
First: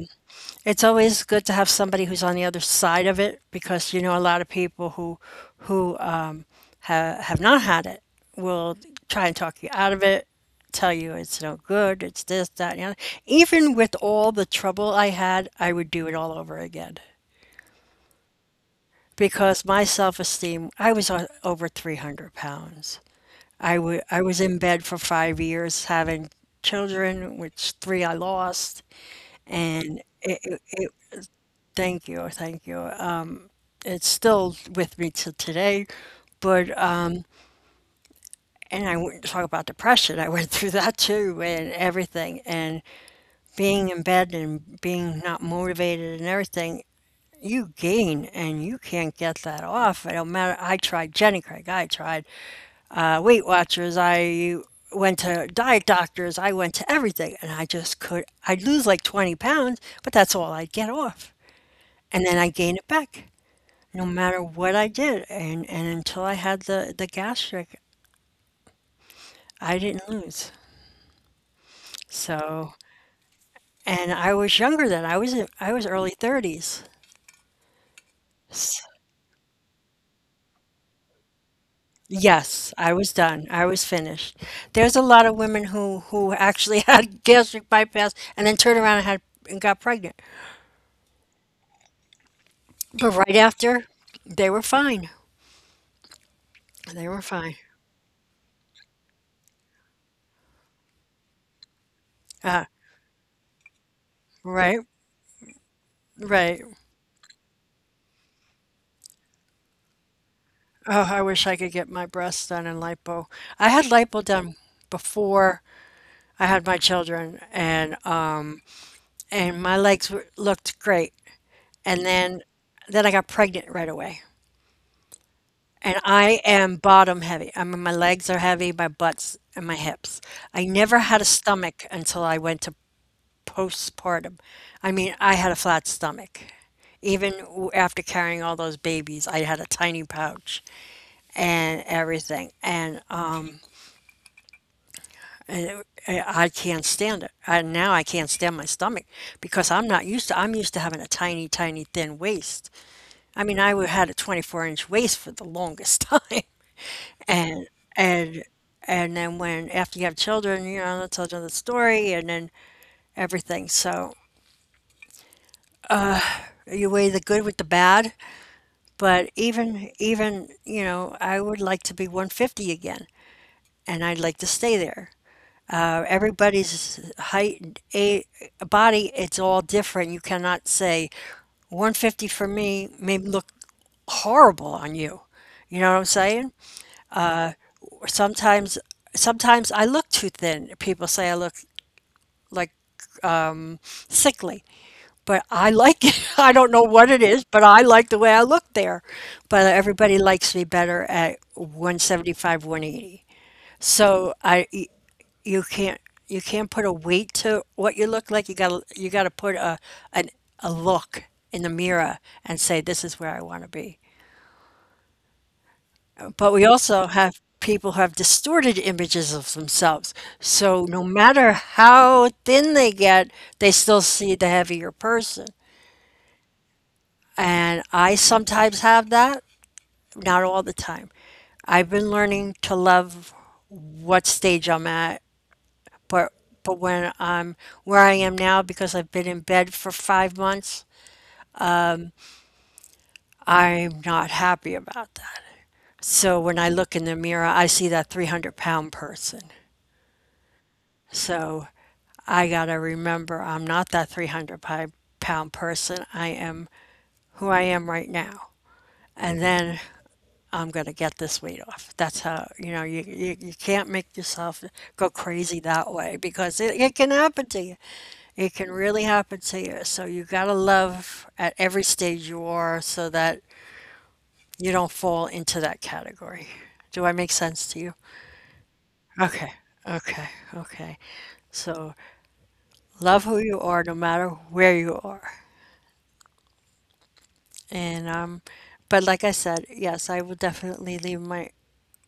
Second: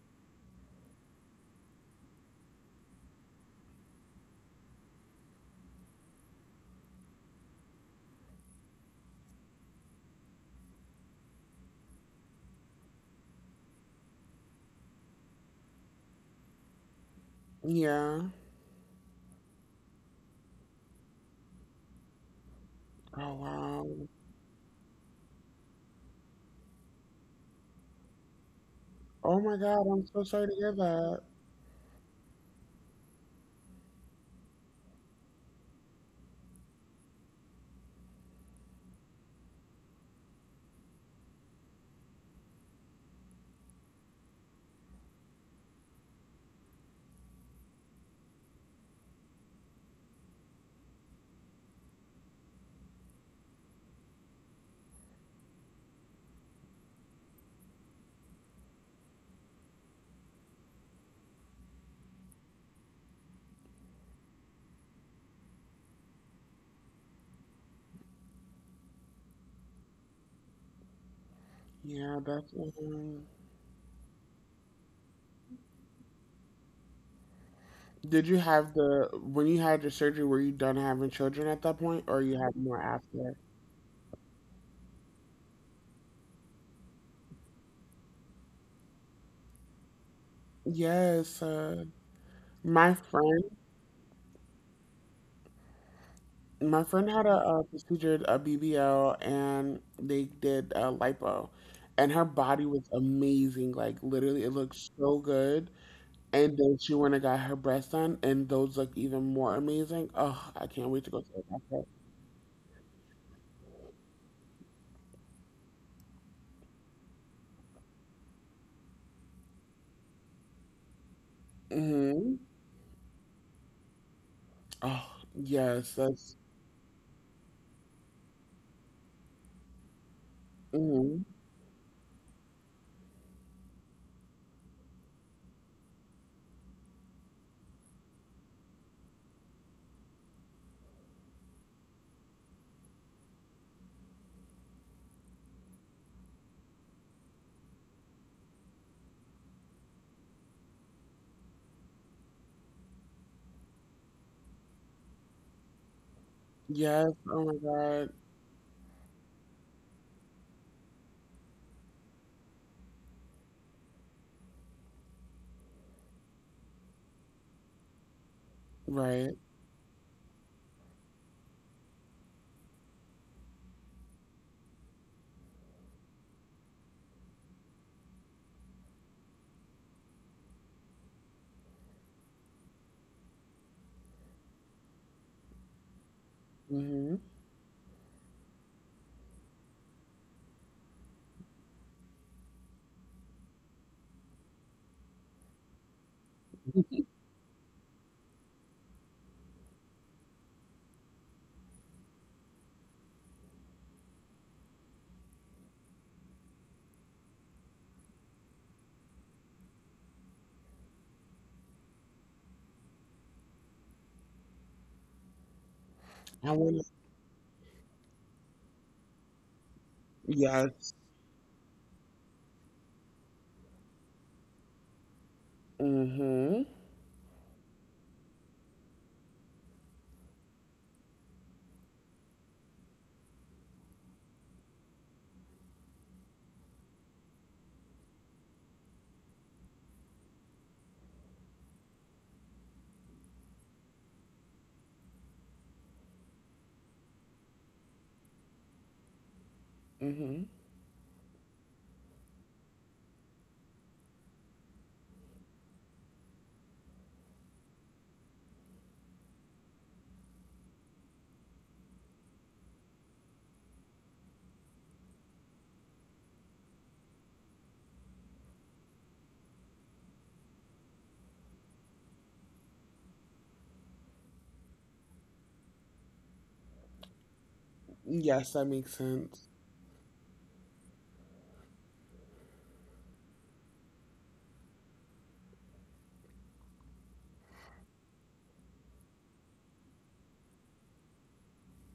[SPEAKER 1] It's always good to have somebody who's on the other side of it because you know a lot of people who have not had it will try and talk you out of it, tell you it's no good, it's this, that, and the other. Even with all the trouble I had, I would do it all over again
[SPEAKER 2] Yeah.
[SPEAKER 1] because my self esteem, over 300 pounds.
[SPEAKER 2] Oh, wow.
[SPEAKER 1] I was in bed for 5 years having children, which three I lost,
[SPEAKER 2] Oh my God,
[SPEAKER 1] and
[SPEAKER 2] I'm so
[SPEAKER 1] it,
[SPEAKER 2] sorry to
[SPEAKER 1] it,
[SPEAKER 2] hear
[SPEAKER 1] it
[SPEAKER 2] that.
[SPEAKER 1] thank you, thank you. It's still with me to today, but and I wouldn't talk about depression. I went through that too, and everything, and being in bed and being not motivated and everything. You gain, and you can't get that off. It don't matter. I tried Jenny Craig. I tried Weight Watchers. I went to diet doctors. I went to everything, and I just could. I'd lose like 20 pounds, but that's all I'd get off, and then I gain it back, no matter what I did. And until I had the gastric, I didn't lose.
[SPEAKER 2] Yeah, that's
[SPEAKER 1] So, and I was younger then. I was early 30s.
[SPEAKER 2] Did you have
[SPEAKER 1] S-
[SPEAKER 2] the when you had your surgery, were you done having children at that point or you had
[SPEAKER 1] Yes,
[SPEAKER 2] more
[SPEAKER 1] I was
[SPEAKER 2] after?
[SPEAKER 1] done. I was finished. There's a lot of women who actually had gastric bypass and then turned around and had and got pregnant.
[SPEAKER 2] Yes, my
[SPEAKER 1] But right
[SPEAKER 2] friend,
[SPEAKER 1] after, they were fine.
[SPEAKER 2] my
[SPEAKER 1] They
[SPEAKER 2] friend
[SPEAKER 1] were
[SPEAKER 2] had a,
[SPEAKER 1] fine.
[SPEAKER 2] procedure, a BBL, and they did a lipo, and her
[SPEAKER 1] Uh,
[SPEAKER 2] body was amazing. Like literally, it looked
[SPEAKER 1] right,
[SPEAKER 2] so good. And
[SPEAKER 1] right.
[SPEAKER 2] then she went and got her breasts done, and those look even more amazing. Oh, I can't
[SPEAKER 1] Oh,
[SPEAKER 2] wait to go
[SPEAKER 1] I
[SPEAKER 2] to the
[SPEAKER 1] wish I could
[SPEAKER 2] doctor.
[SPEAKER 1] get my breasts done in lipo. I had lipo done before I had my children, and my legs were, looked great. And
[SPEAKER 2] Mm-hmm.
[SPEAKER 1] then I got pregnant right away.
[SPEAKER 2] Oh, yes,
[SPEAKER 1] And
[SPEAKER 2] that's
[SPEAKER 1] I am bottom heavy. I mean, my legs are heavy, my butts and my hips. I never had
[SPEAKER 2] mm-hmm.
[SPEAKER 1] a stomach until I went to postpartum. I mean, I had a flat stomach. Even after carrying all those babies, I had a tiny pouch and everything. And I can't stand it. Now I can't stand my stomach because I'm not used to. I'm used to having a tiny, tiny, thin waist. I mean, had a 24-inch waist for the longest time,
[SPEAKER 2] Yes, oh my
[SPEAKER 1] and
[SPEAKER 2] God.
[SPEAKER 1] and and then when after you have children, you know, that's another story, and then everything. So you weigh the good with the bad. But
[SPEAKER 2] Right.
[SPEAKER 1] you know, I would like to be 150 again, and I'd like to stay there. Everybody's height, and a body, it's all different. You cannot say 150 for me may look horrible on you. You know what I'm saying?
[SPEAKER 2] Mm-hmm.
[SPEAKER 1] Or sometimes, sometimes I look too thin. People say I look like sickly, but I like it. I don't know what it is, but I like the way I look there. But everybody likes me better at 175, 180. So I y- you can't you can't put a weight to what you look like. You gotta put an, a look in the mirror and say this is where I want to be. But
[SPEAKER 2] I
[SPEAKER 1] we
[SPEAKER 2] want
[SPEAKER 1] also have people who have distorted images of themselves. So
[SPEAKER 2] yes.
[SPEAKER 1] no matter how thin they get, they still see the heavier person.
[SPEAKER 2] Mm-hmm.
[SPEAKER 1] And I sometimes have that, not all the time. I've been learning to love what stage I'm at. But but when I'm where I am now because I've been in bed for 5 months, I'm not happy about that. So when I look in the mirror, I see that 300 pound person.
[SPEAKER 2] Mm-hmm.
[SPEAKER 1] So I got to remember I'm not that 300 hundred-pound person. I am who I am right now. And then I'm going to get this weight off. That's how, you know, you can't make yourself go crazy that way because it can happen to you. It can really happen to you. So you got to love at every stage you are so that you don't fall into that category. Do I make sense to you?
[SPEAKER 2] Yes, that makes
[SPEAKER 1] Okay,
[SPEAKER 2] sense.
[SPEAKER 1] okay, okay. So love who you are no matter where you are. And but like I said, yes, I will definitely leave my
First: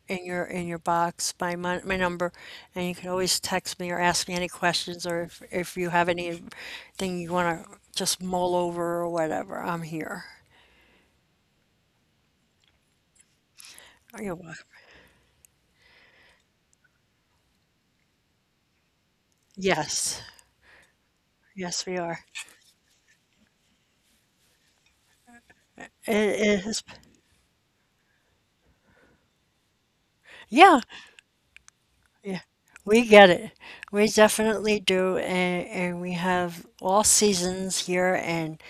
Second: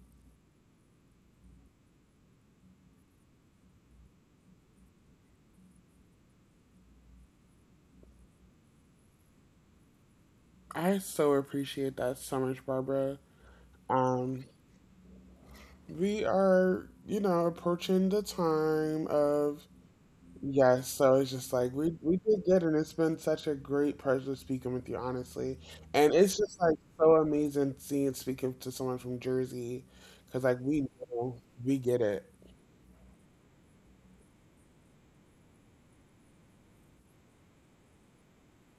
[SPEAKER 1] in your box by my number, and you can always text me or ask me any questions or if you have anything you want to just mull over or whatever. I'm here.
[SPEAKER 2] I so appreciate that so much, Barbara.
[SPEAKER 1] You're
[SPEAKER 2] Um,
[SPEAKER 1] welcome.
[SPEAKER 2] we are, you know, approaching the time of
[SPEAKER 1] Yes,
[SPEAKER 2] Yes, so it's just like
[SPEAKER 1] yes,
[SPEAKER 2] we
[SPEAKER 1] we
[SPEAKER 2] we
[SPEAKER 1] are.
[SPEAKER 2] did good, and it's been such a great pleasure speaking with you, honestly. And it's just
[SPEAKER 1] It
[SPEAKER 2] like
[SPEAKER 1] is.
[SPEAKER 2] so amazing seeing speaking to someone from Jersey, because like we
[SPEAKER 1] Yeah,
[SPEAKER 2] know we get it.
[SPEAKER 1] yeah. We get it. We definitely do, and we have all seasons here, and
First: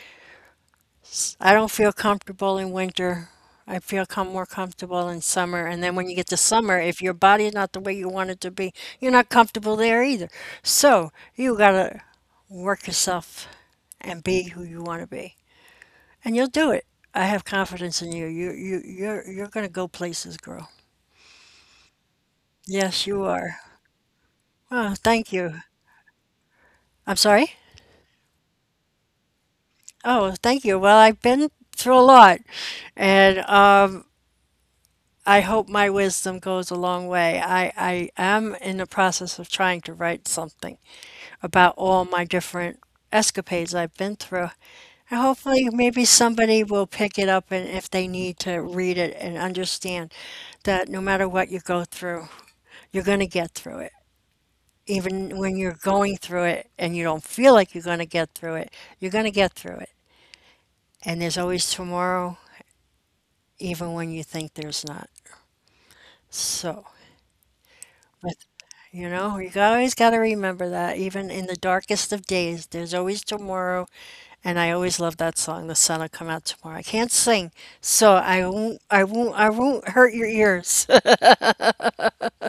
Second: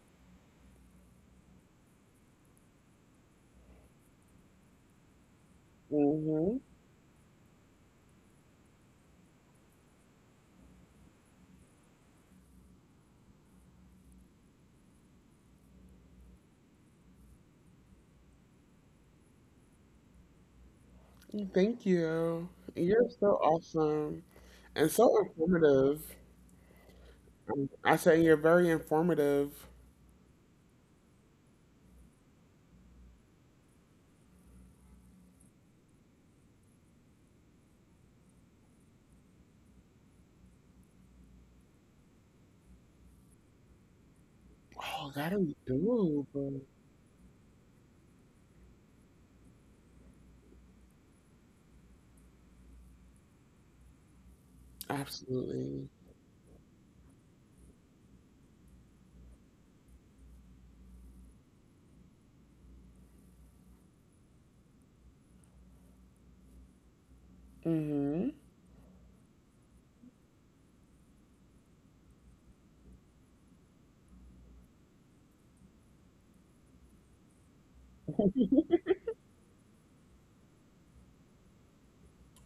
[SPEAKER 1] I don't feel comfortable in winter. I feel com more comfortable in summer. And then when you get to
[SPEAKER 2] Hmm.
[SPEAKER 1] summer, if your body's not the way you want it to be, you're not comfortable there either. So you gotta work yourself and be who you want to be, and you'll do it. I have confidence in you. You're gonna go places, girl.
[SPEAKER 2] Thank you.
[SPEAKER 1] Yes,
[SPEAKER 2] You're
[SPEAKER 1] you
[SPEAKER 2] so
[SPEAKER 1] are.
[SPEAKER 2] awesome
[SPEAKER 1] Oh,
[SPEAKER 2] and so
[SPEAKER 1] thank you.
[SPEAKER 2] informative.
[SPEAKER 1] I'm sorry.
[SPEAKER 2] I say you're very informative.
[SPEAKER 1] Oh, thank you. Well, I've been through a lot, and I hope my wisdom goes a long way. I am in the process of trying to write something about all my different escapades I've been through.
[SPEAKER 2] Oh,
[SPEAKER 1] And
[SPEAKER 2] that'll
[SPEAKER 1] hopefully, maybe
[SPEAKER 2] do.
[SPEAKER 1] somebody will pick it up and if they need to read it and understand that no matter what you go through, you're going to get through it. Even when you're
[SPEAKER 2] Absolutely.
[SPEAKER 1] going through it and you don't feel like you're going to get through it, you're going to get through it. And there's always tomorrow, even when you think there's not. So.
[SPEAKER 2] Hmm.
[SPEAKER 1] But you know, you always got to remember that even in the darkest of days, there's always tomorrow. And I always love that song, "The Sun'll Come Out Tomorrow." I can't sing, so I won't hurt your ears.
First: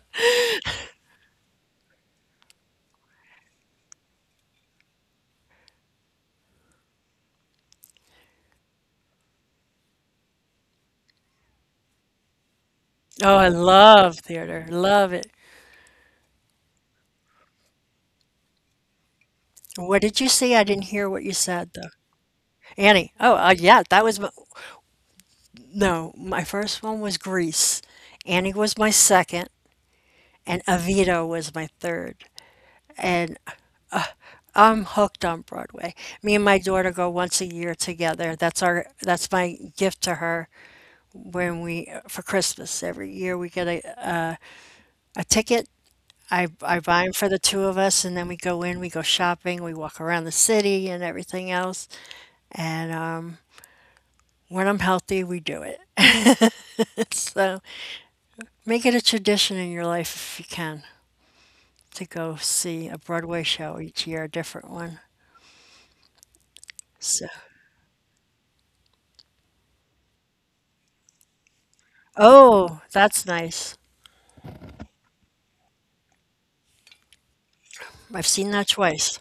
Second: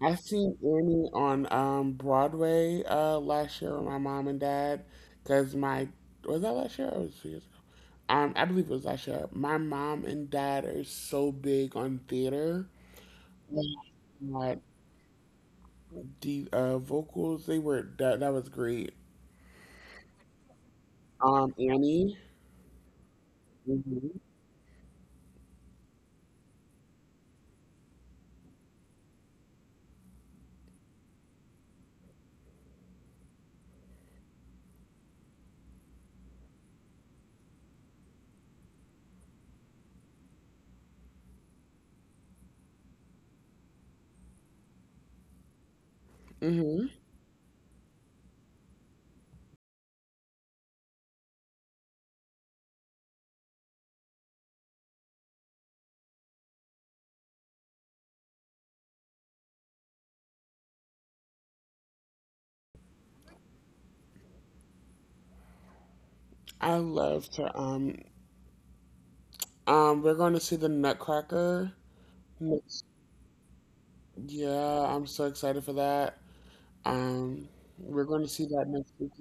[SPEAKER 2] I've seen Annie on Broadway last year with my mom and dad because my was that last year or was it 2 years ago? I believe it was last year. My mom and dad are so big on theater.
[SPEAKER 1] Oh, I
[SPEAKER 2] Like,
[SPEAKER 1] love
[SPEAKER 2] My
[SPEAKER 1] theater, love it.
[SPEAKER 2] the vocals they were that was great.
[SPEAKER 1] What did you see? I didn't hear what you said though.
[SPEAKER 2] Annie.
[SPEAKER 1] Annie. Oh, yeah, that was
[SPEAKER 2] Hmm.
[SPEAKER 1] my, no. My first one was Grease. Annie was my second, and Evita was my third. And I'm hooked on Broadway. Me and my daughter go once a year together. That's my gift to her when we for Christmas every year we get a ticket. I
[SPEAKER 2] Hmm.
[SPEAKER 1] buy them for the two of us, and then we go in, we go shopping, we walk around the city and everything else. And when I'm healthy, we do it. So make it a tradition in your life if you can to go see a Broadway show each year, a different one.
[SPEAKER 2] I
[SPEAKER 1] So,
[SPEAKER 2] loved her. We're going to see the Nutcracker.
[SPEAKER 1] oh,
[SPEAKER 2] Next,
[SPEAKER 1] that's nice.
[SPEAKER 2] yeah, I'm so excited for that. Um, we're going
[SPEAKER 1] I've
[SPEAKER 2] to see
[SPEAKER 1] seen
[SPEAKER 2] that
[SPEAKER 1] that
[SPEAKER 2] next week.
[SPEAKER 1] twice.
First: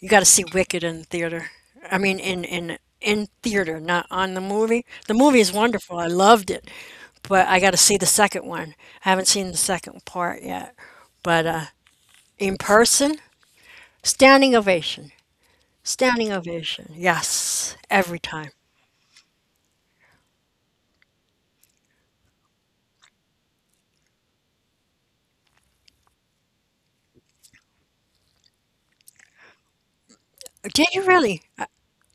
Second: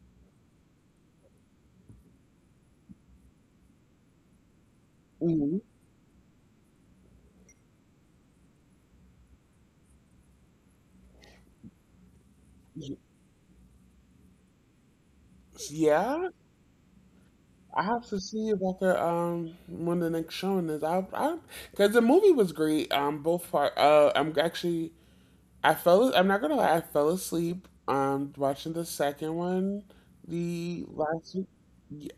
[SPEAKER 1] You got to see Wicked in the theater. I mean, in theater, not on the movie. The movie is
[SPEAKER 2] Mhm.
[SPEAKER 1] wonderful. I loved it, but I got to see the second one. I haven't seen the second part yet, but in person, standing ovation,
[SPEAKER 2] Yeah,
[SPEAKER 1] standing ovation. Yes,
[SPEAKER 2] I have to
[SPEAKER 1] every
[SPEAKER 2] see
[SPEAKER 1] time.
[SPEAKER 2] if I could when the next showing is. I because the movie was great. Both part. I'm actually I fell. I'm not gonna lie. I fell asleep. Watching the second one, the
[SPEAKER 1] Did you
[SPEAKER 2] last
[SPEAKER 1] really?
[SPEAKER 2] week. Y-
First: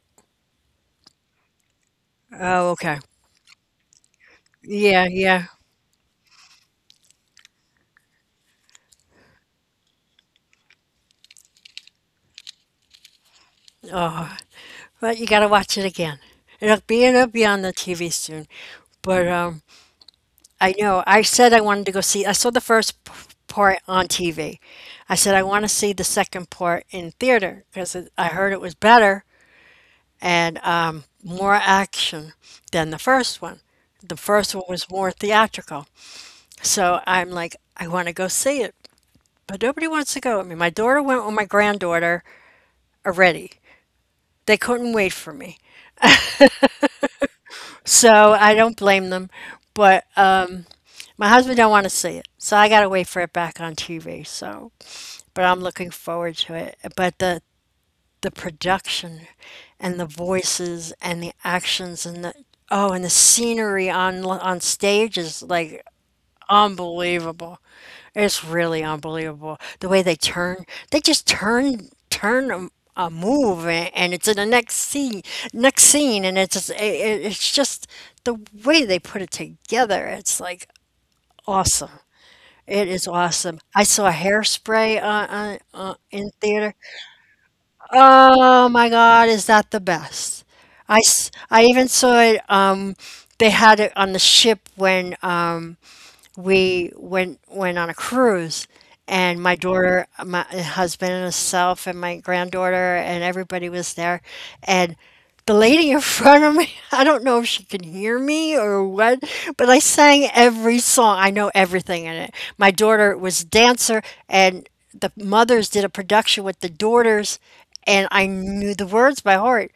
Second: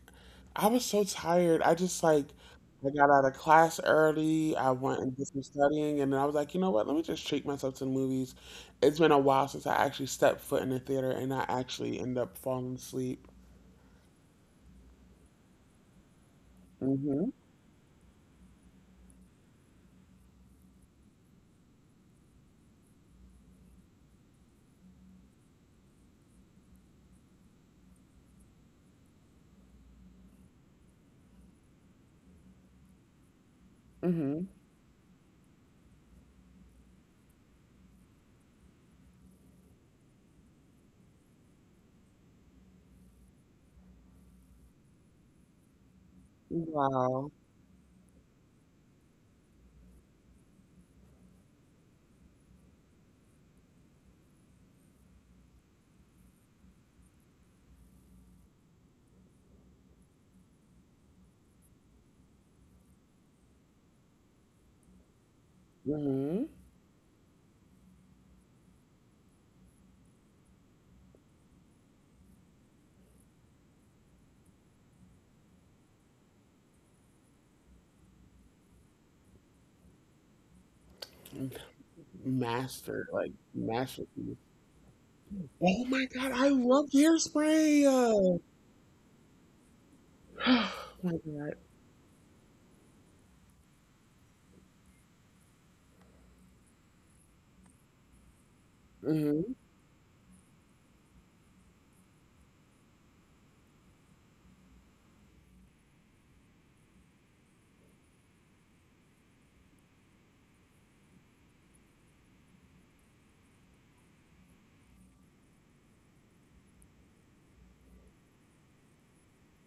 [SPEAKER 2] I was so tired. I just like
[SPEAKER 1] Oh,
[SPEAKER 2] I
[SPEAKER 1] okay.
[SPEAKER 2] got out of class early. I went
[SPEAKER 1] Yeah,
[SPEAKER 2] and did some
[SPEAKER 1] yeah.
[SPEAKER 2] studying, and then I was like, you know what? Let me just treat myself to the movies. It's been a while since I actually stepped foot in the theater, and I actually end up falling asleep.
[SPEAKER 1] But you got to watch it again. It'll
[SPEAKER 2] Mm-hmm.
[SPEAKER 1] be on the TV soon, but I know. I said I wanted to go see. I saw the part on TV. I said I want to see the second part in theater because I heard it was better and more action than the first one. The
[SPEAKER 2] Mhm.
[SPEAKER 1] first one was more theatrical. So I'm like, I want to go see it, but nobody wants to go with me. My daughter went with my granddaughter already. They couldn't wait for me,
[SPEAKER 2] Wow.
[SPEAKER 1] so I don't blame them. But my husband don't want to see it, so I got to wait for it back on TV. So. But I'm looking forward to it. But the production and the voices and the actions and the oh and the scenery on stage is like
[SPEAKER 2] Mhm.
[SPEAKER 1] unbelievable. It's really unbelievable the way they turn. They just a move and it's in the next scene and it's just, it's just the way they put it together. It's like awesome. It is
[SPEAKER 2] Master, like,
[SPEAKER 1] awesome. I saw
[SPEAKER 2] masterpiece.
[SPEAKER 1] Hairspray
[SPEAKER 2] Oh my
[SPEAKER 1] in
[SPEAKER 2] God, I
[SPEAKER 1] theater.
[SPEAKER 2] love Hairspray!
[SPEAKER 1] Oh my God, is that the best?
[SPEAKER 2] Oh my God.
[SPEAKER 1] I even saw it. They had it on the ship when we went went on a cruise and my
[SPEAKER 2] Mhm.
[SPEAKER 1] daughter my husband and myself and my granddaughter and everybody was there and the lady in front of me I don't know if she can hear me or what but I sang every song I know everything in it my daughter was a dancer and the mothers did a production with the daughters and I knew the words by heart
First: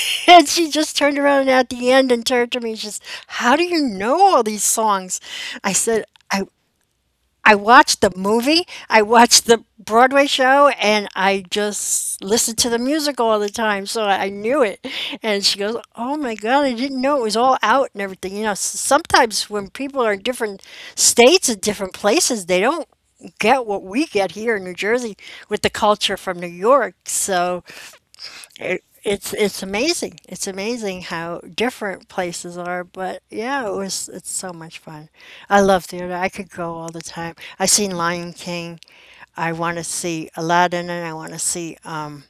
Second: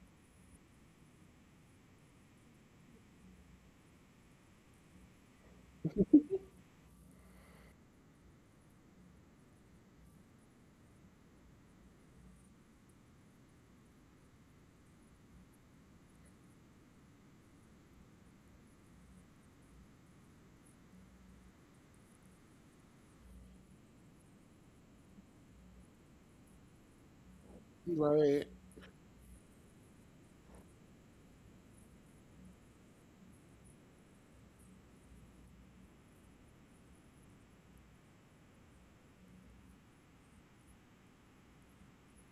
[SPEAKER 1] and she just turned around at the end and turned to me she says how do you know all these songs I said I I watched the movie, I watched the Broadway show, and I just listened to the music all the time, so I knew it. And she goes, "Oh my God, I didn't know it was all out and everything." You know, sometimes when people are in different states and different places, they don't get what we get here in New Jersey with the culture from New York. So
[SPEAKER 2] Right.
[SPEAKER 1] it's amazing. It's amazing how different places are, but yeah, it's so much fun. I love theater. I could go all the time. I seen Lion King. I want to see Aladdin, and I want to see.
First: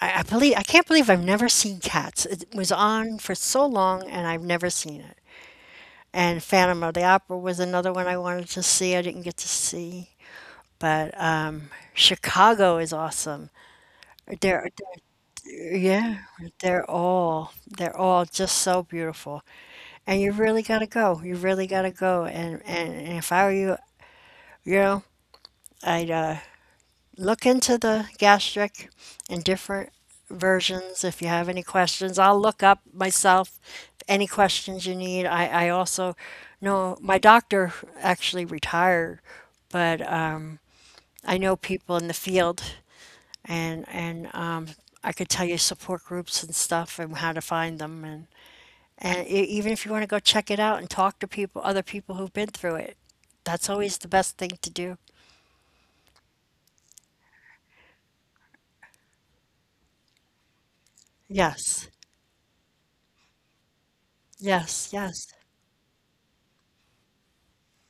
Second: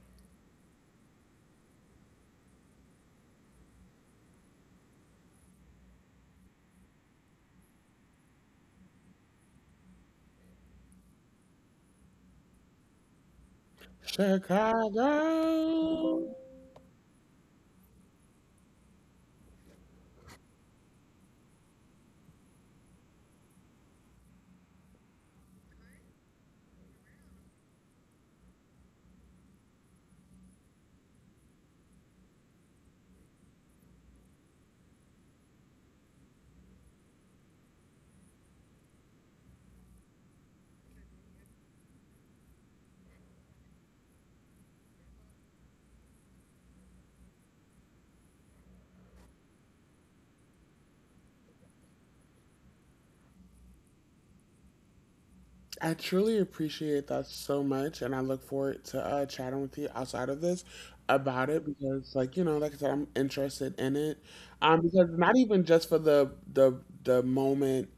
[SPEAKER 1] I believe I can't believe I've never seen Cats. It was on for so long, and I've never seen it. And Phantom of the Opera was another one I wanted to see. I didn't get to see, but Chicago is awesome. There, yeah,
[SPEAKER 2] Chicago.
[SPEAKER 1] they're all just so beautiful. And you really gotta go. You really gotta go. And if I were you, you know, I'd look into the gastric and different versions. If you have any questions, I'll look up myself any questions you need. I also know my doctor actually retired, but I know people in the field and I could tell you support groups and stuff and how to find them and. And e even if you want to go check it out and talk to people, other people who've been through it, that's always the best thing to do.
[SPEAKER 2] I truly appreciate that so much, and I look forward to, chatting with you outside of this about it
[SPEAKER 1] Yes,
[SPEAKER 2] because, like, you know, like I said, I'm interested in it.
[SPEAKER 1] yes,
[SPEAKER 2] Because
[SPEAKER 1] yes,
[SPEAKER 2] not even just for the moment,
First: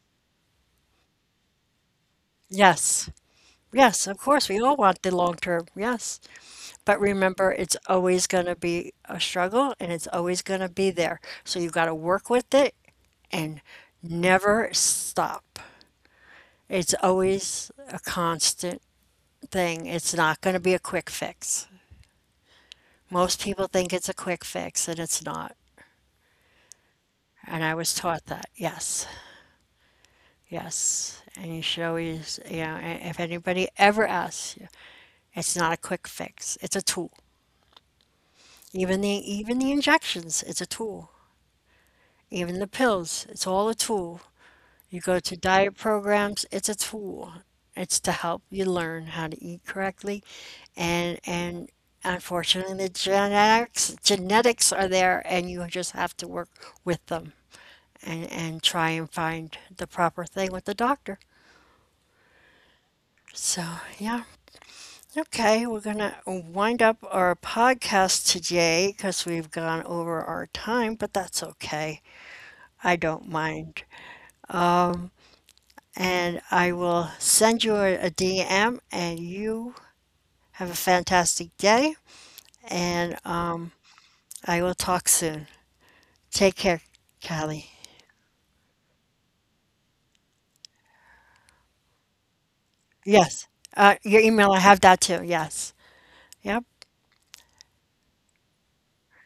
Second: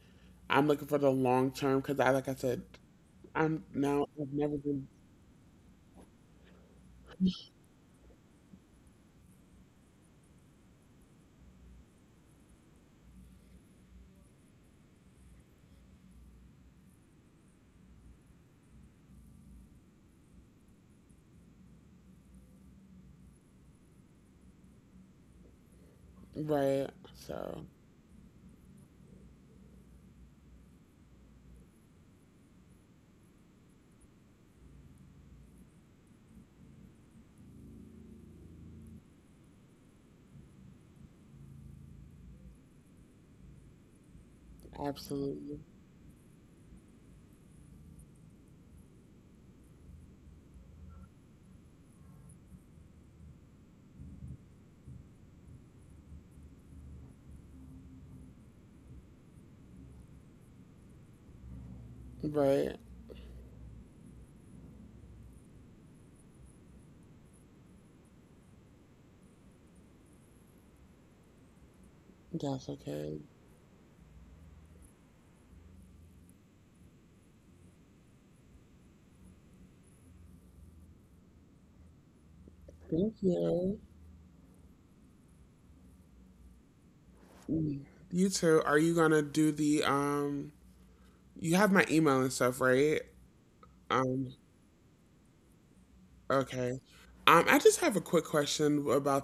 [SPEAKER 2] I'm looking for the long term because I like I said
[SPEAKER 1] yes, yes. Of
[SPEAKER 2] I've
[SPEAKER 1] course,
[SPEAKER 2] never
[SPEAKER 1] we all
[SPEAKER 2] been
[SPEAKER 1] want the long term, yes. But remember, it's always going to be a struggle and it's always going to be there. So you have got to work with it and never stop. It's always a constant thing. It's not going to be a quick fix. Most people think it's a quick fix, and it's not.
[SPEAKER 2] right.
[SPEAKER 1] And
[SPEAKER 2] So
[SPEAKER 1] I was taught that, yes, yes. And you should always, you know, if anybody ever asks you, it's not a quick fix. It's a tool. Even the injections, it's a tool. Even the pills, it's all a tool. You go to
[SPEAKER 2] absolutely
[SPEAKER 1] diet programs, it's a tool. It's to help you learn how to eat correctly, and unfortunately, the genetics are there, and you just have to work with them and try and find the proper thing with the doctor.
[SPEAKER 2] right.
[SPEAKER 1] So, yeah. Okay, we're going to wind up our podcast today because we've gone over our time, but that's okay.
[SPEAKER 2] That's
[SPEAKER 1] I
[SPEAKER 2] okay.
[SPEAKER 1] don't mind. And I will send you a DM, and you have a fantastic day. And
[SPEAKER 2] Thank you.
[SPEAKER 1] I will talk soon. Take care, Callie.
[SPEAKER 2] Mm. You too. Are you gonna do the um? You have my email and stuff, right?
[SPEAKER 1] Yes. Your
[SPEAKER 2] Um.
[SPEAKER 1] email, I have that too. Yes. Yep.
[SPEAKER 2] Okay. I just have a quick question about.